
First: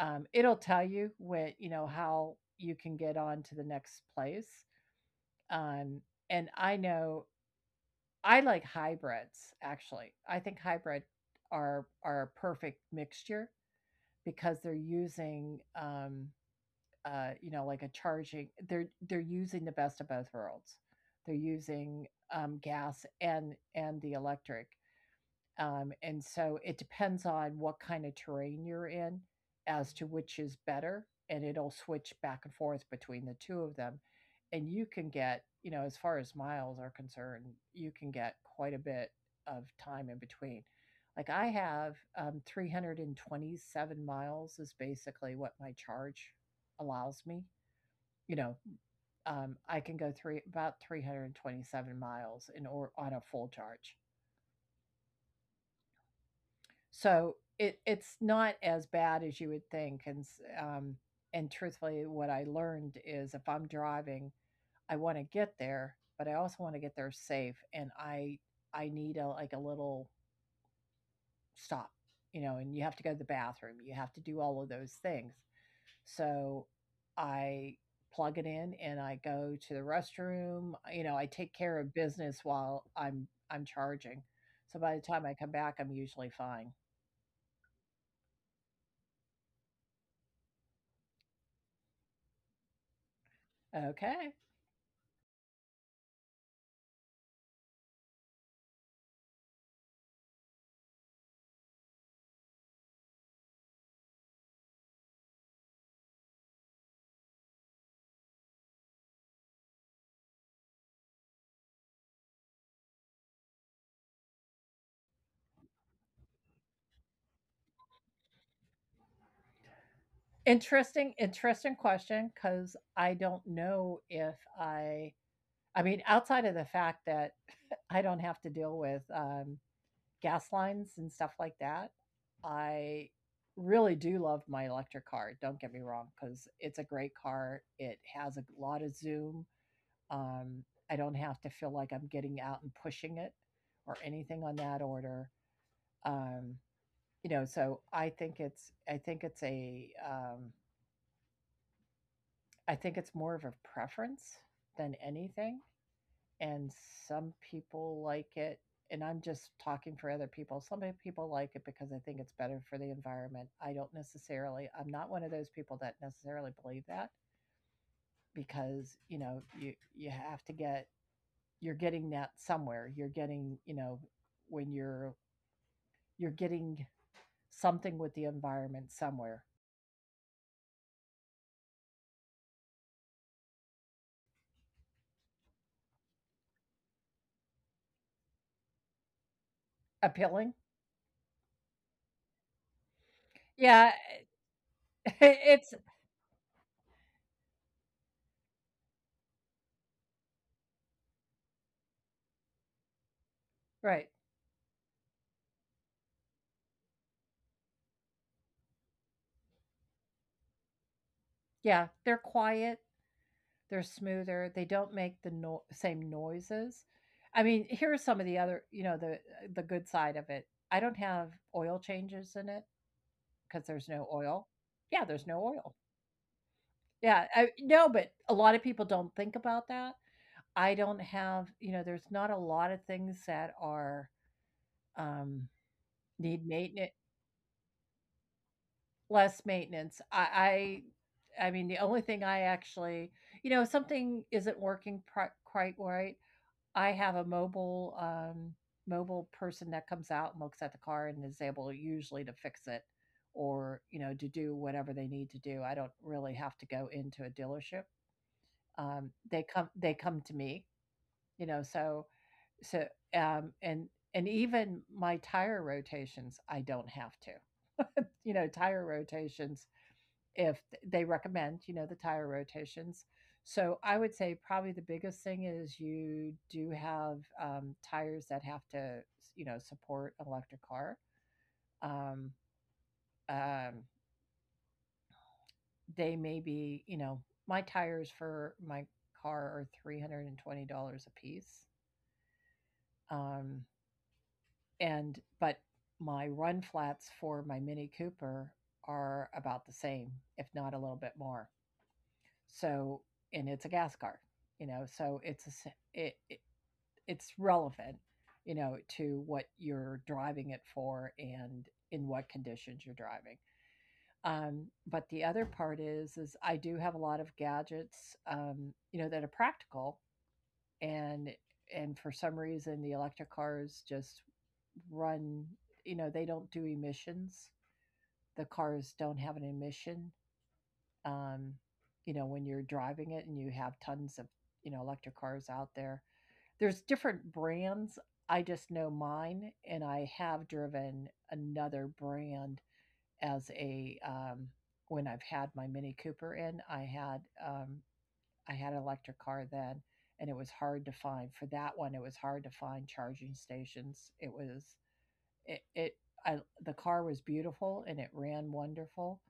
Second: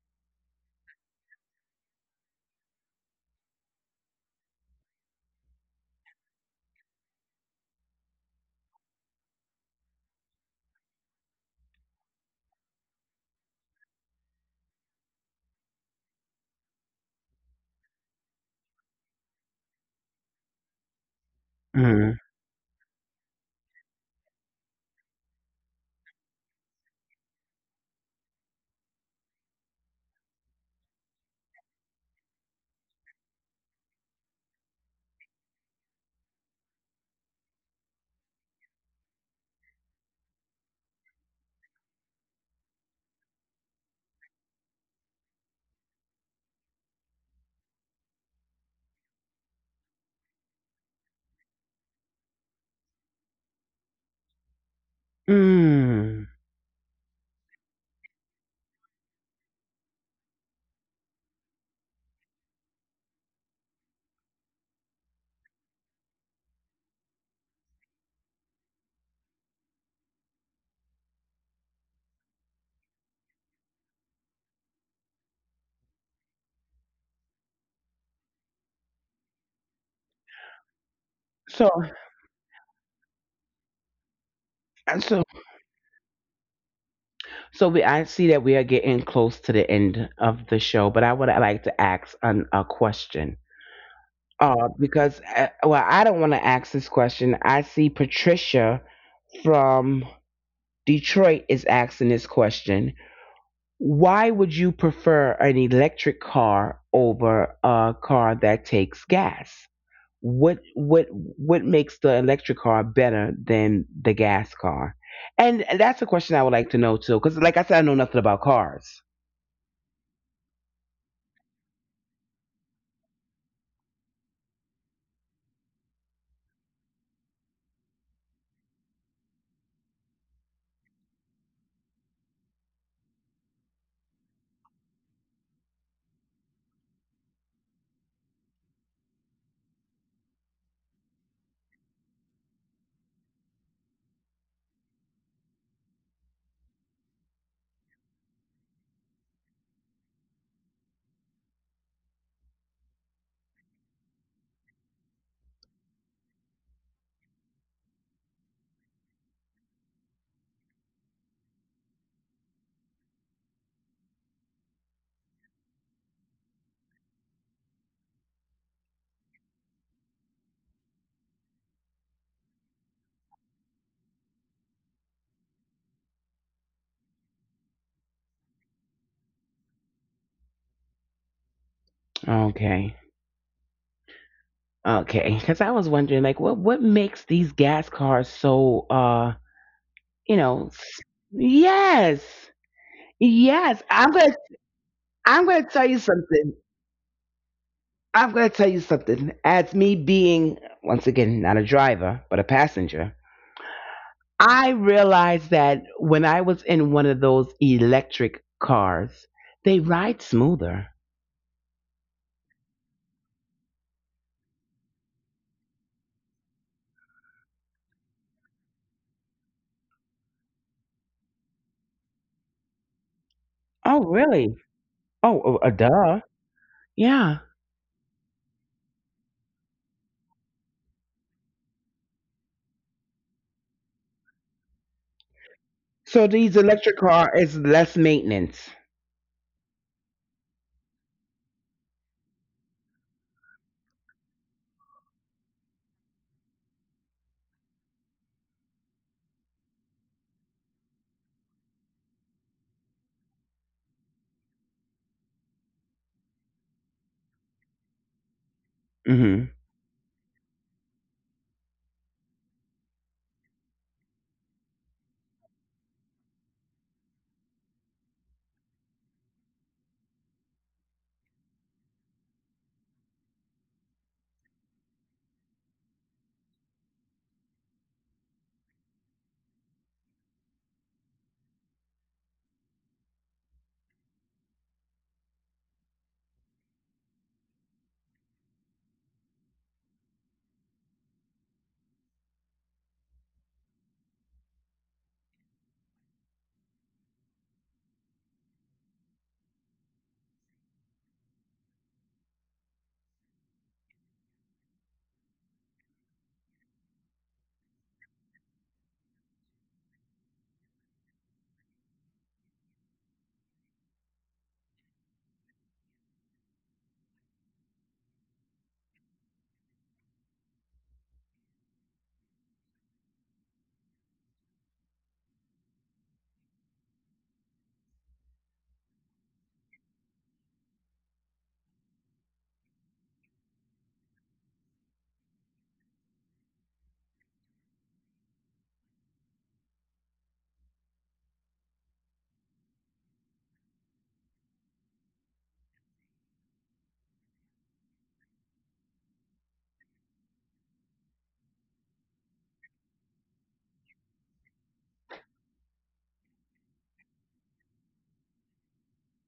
It'll tell you when you know, how you can get on to the next place, um, and I know I like hybrids, actually. I think hybrid are a perfect mixture because they're using, you know, like a charging they're using the best of both worlds. They're using, Mm. Gas and the electric and so it depends on what kind of terrain you're in as to which is better, and it'll switch back and forth between the two of them. And you can get, you know, as far as miles are concerned, you can get quite a bit of time in between. Like I have 327 miles is basically what my charge allows me. You know, I can go three about 327 miles in or on a full charge. Mm. So it it's not as bad as you would think, and and truthfully, what I learned is if I'm driving, I want to get there, but I also want to get there safe, and I need a like a little stop, you know, and you have to go to the bathroom, you have to do all of those things. So I plug it in and I go to the restroom. You know, I take So, care of business while I'm charging. So by and the so, time I come back, I'm usually fine. I see that we are getting close to the end of the show, but I would like to ask a question. Okay. Well, I don't want to ask this question. I see Patricia from Detroit is asking this question. Why would you prefer an electric car over a car that takes gas? What what makes the electric car better than the gas car? And that's a question I would like to know too, because like I said, I know nothing about cars. Interesting, interesting question because I don't know if I, I mean, outside of the fact that [laughs] I don't have to deal with gas lines and stuff like that, I really do love my electric car. Don't get me wrong, because it's a great car. It has a lot of zoom. Um, I don't have to feel like I'm getting out and pushing it or anything on that order. Um, you know, so I think it's I think it's more of a preference than anything. And some people like it, and I'm just talking for other people. Some people like it because I think it's better for the environment. I don't necessarily, I'm not one of those people that necessarily believe that because, you know, you have to get, you're getting that somewhere. You're getting, you know, when you're getting something with the environment somewhere. Okay. Okay, because I was wondering, like, what makes these gas cars so, you Appealing? know, yes, yes. Yeah. [laughs] I'm gonna It's tell you something. I'm going to tell you something. As me being, once again, not a driver, but a passenger, right. I realized that when I was in one of those electric cars, they ride smoother. Yeah. They're quiet. They're smoother, they don't make the no same noises. I mean, here are some of the other you know, the good side of it. I don't have oil changes in it because there's Oh, no oil. really? Yeah, there's no Oh, oh, oil. duh. Yeah, Yeah. I no, but a lot of people don't think about that. I don't have you know, there's not a lot of things that are, um, So need these maintenance, electric car is less maintenance. less maintenance. I mean, the only thing I actually you know, if something isn't working pri quite right, I have a mobile person that comes out and looks at the car and is able usually to fix it or, you know, to do whatever they need to do. I don't really have to go into a dealership. They Mm-hmm. come they come to me, you know, so um and and even my tire rotations, I don't have to. You know, tire rotations if they recommend, you know, the tire rotations. So I would say probably the biggest thing is you do have tires that have to, you know, support an electric car. Um, um, they may be, you know, my tires for my car are $320 a piece, um, and but my run flats for my Mini Cooper are about the same, if not a little bit more. So, and it's a gas car, you know, so it's a, s- it it's relevant, you know, to what you're driving it for and in what conditions you're driving. But the other part is I do have a lot of gadgets, you know, that are practical and and for some reason the electric cars just run you know they don't do emissions the cars don't have an emission um, you know, when you're driving it and you have tons of, you know, electric cars out there. There's different brands. I just know mine, and I have driven another brand as a when I've had my Mini Cooper in. Um, I had an electric car then, and it was hard to find for that one. It was hard to find charging stations. It was it, it I, the car was beautiful and it ran wonderful.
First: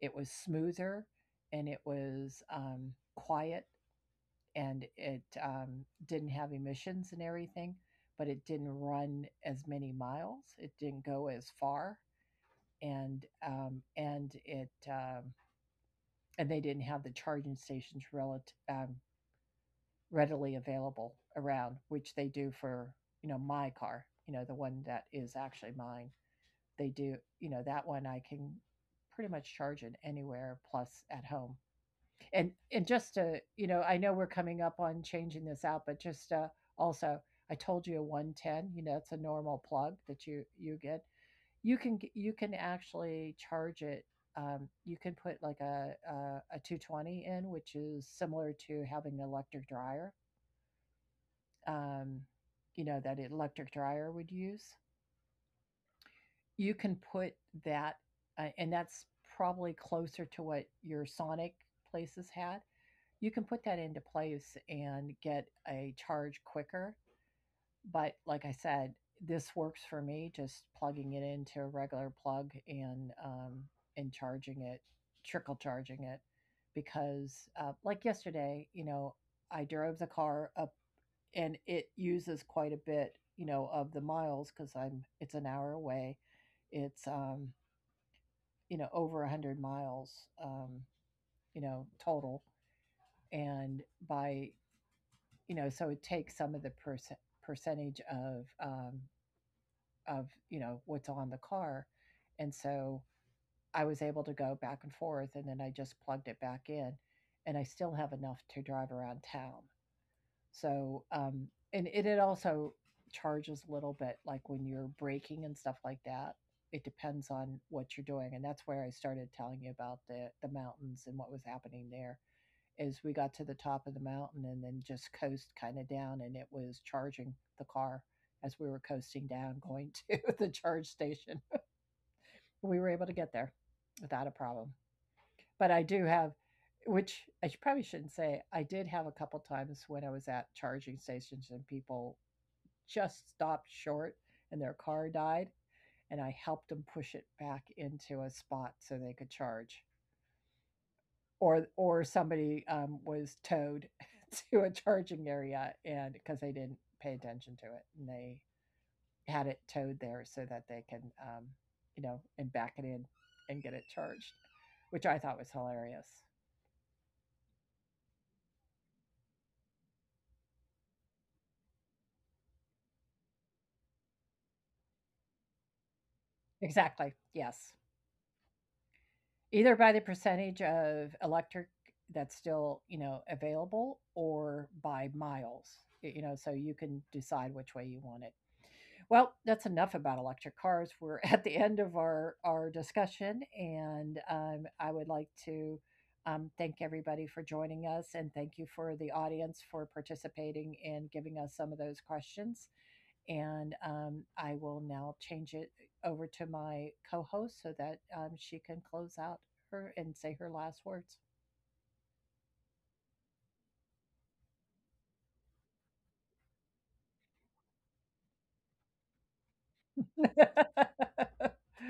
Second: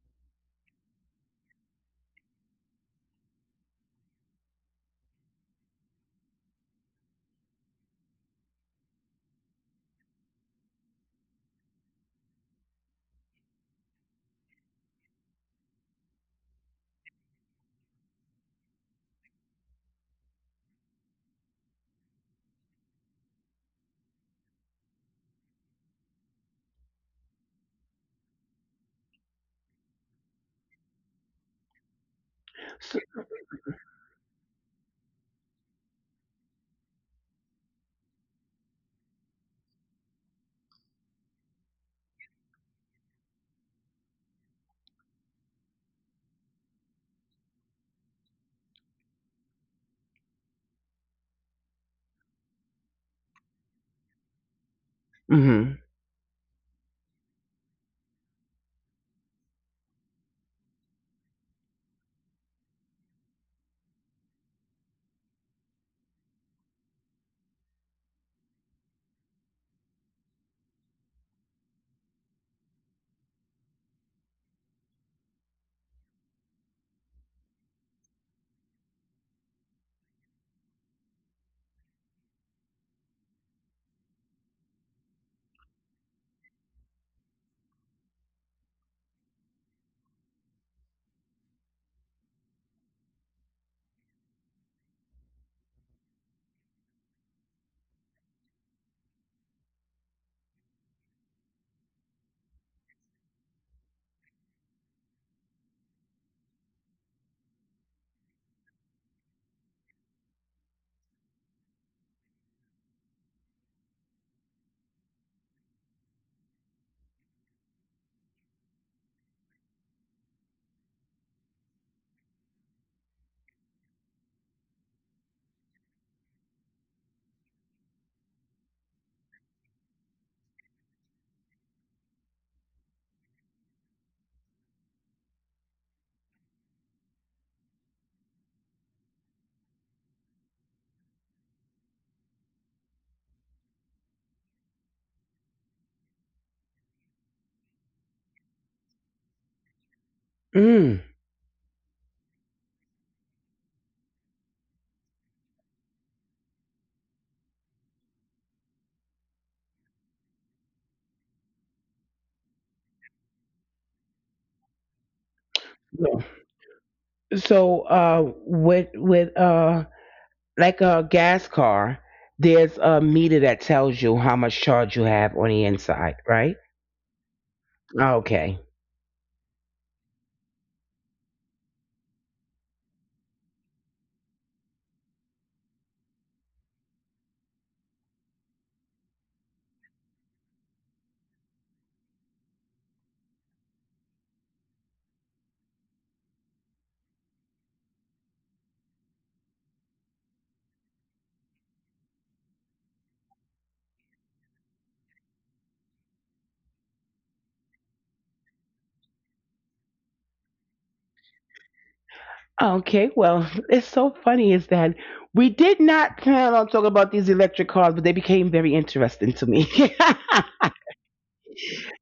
It was smoother and it was quiet and it didn't have emissions and everything, but it didn't run as many miles. It didn't go as far, and it and they didn't have the charging stations relative readily available around, which they do for you know my car, you know the one that is actually mine. They do you know that one I can pretty much charge it anywhere plus at home and So, just to you know I know we're coming up on changing this out but just also I told you a 110 you know it's a normal plug that you get you can actually charge it you can put like a 220 in which is similar to having an electric dryer, um, you know that electric dryer would use hmm. you can put that and that's probably closer to what your sonic places had. You can put that into place and get a charge quicker. But like I said, this works for me just plugging it into a regular plug and charging it, trickle charging it, because like yesterday, you know, I drove the car up and it uses quite a bit, you know, of the miles because I'm it's an hour away, it's you know over 100 miles, um, you know, total and by you know, so it takes some of the percentage of you know what's on the car, and so I was able to go back and forth, and then I just plugged it back in, and I still have enough to drive around town. So and it also charges a little bit, like when you're braking and stuff like that. It depends on what you're doing, and that's where I started telling you about the mountains and what was happening there is we got to the top of the mountain and then just coast kind of down and it was charging the car as we were coasting down going to [laughs] the charge station. We were able to get there without a problem. But I do have which I probably shouldn't say I did have a couple times when I was at charging stations and people just stopped short and their car died and I helped them push it back into a spot so they could charge. Mm. Or somebody, was towed [laughs] to a charging area and because they didn't pay attention to it, and they had it towed there so that they can, you know, and back it in and get it charged, which I thought was Yeah. hilarious. So with like a gas car, there's a meter that tells you how much charge you have on the inside, right? Exactly, yes. Okay. Either by the percentage of electric that's still, you know, available or by miles, y you know, so you can decide which way you want it. Well, that's enough about electric cars. We're [laughs] at the end of our discussion, and I would like to thank everybody for joining us and thank you for the audience for participating and giving us some of those questions. And I will now change it over to my co host so that she can close out her and say her last words. Okay. Well, it's so funny is that we did not plan on talking about these electric cars, but they became very interesting to me. [laughs] [laughs]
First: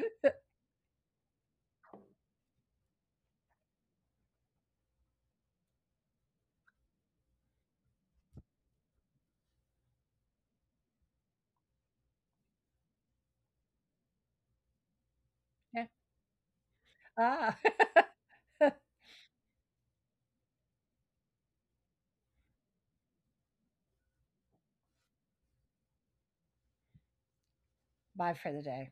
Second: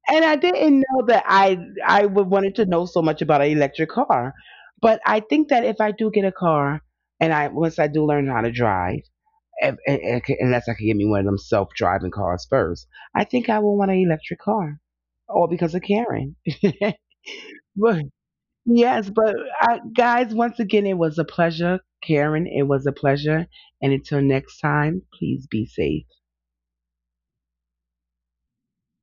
And I didn't know that I would wanted to know so much about an electric car. But I think that if I do get a car, and I once I do learn how to drive, if- unless I can get me one of them self driving cars first, I think I will want an electric car. All because of Yeah. Karen. Ah. [laughs] [laughs] Yes, but I, guys, once again, it was a pleasure. Karen, it was a pleasure. And until next time, please be safe. Bye for the day.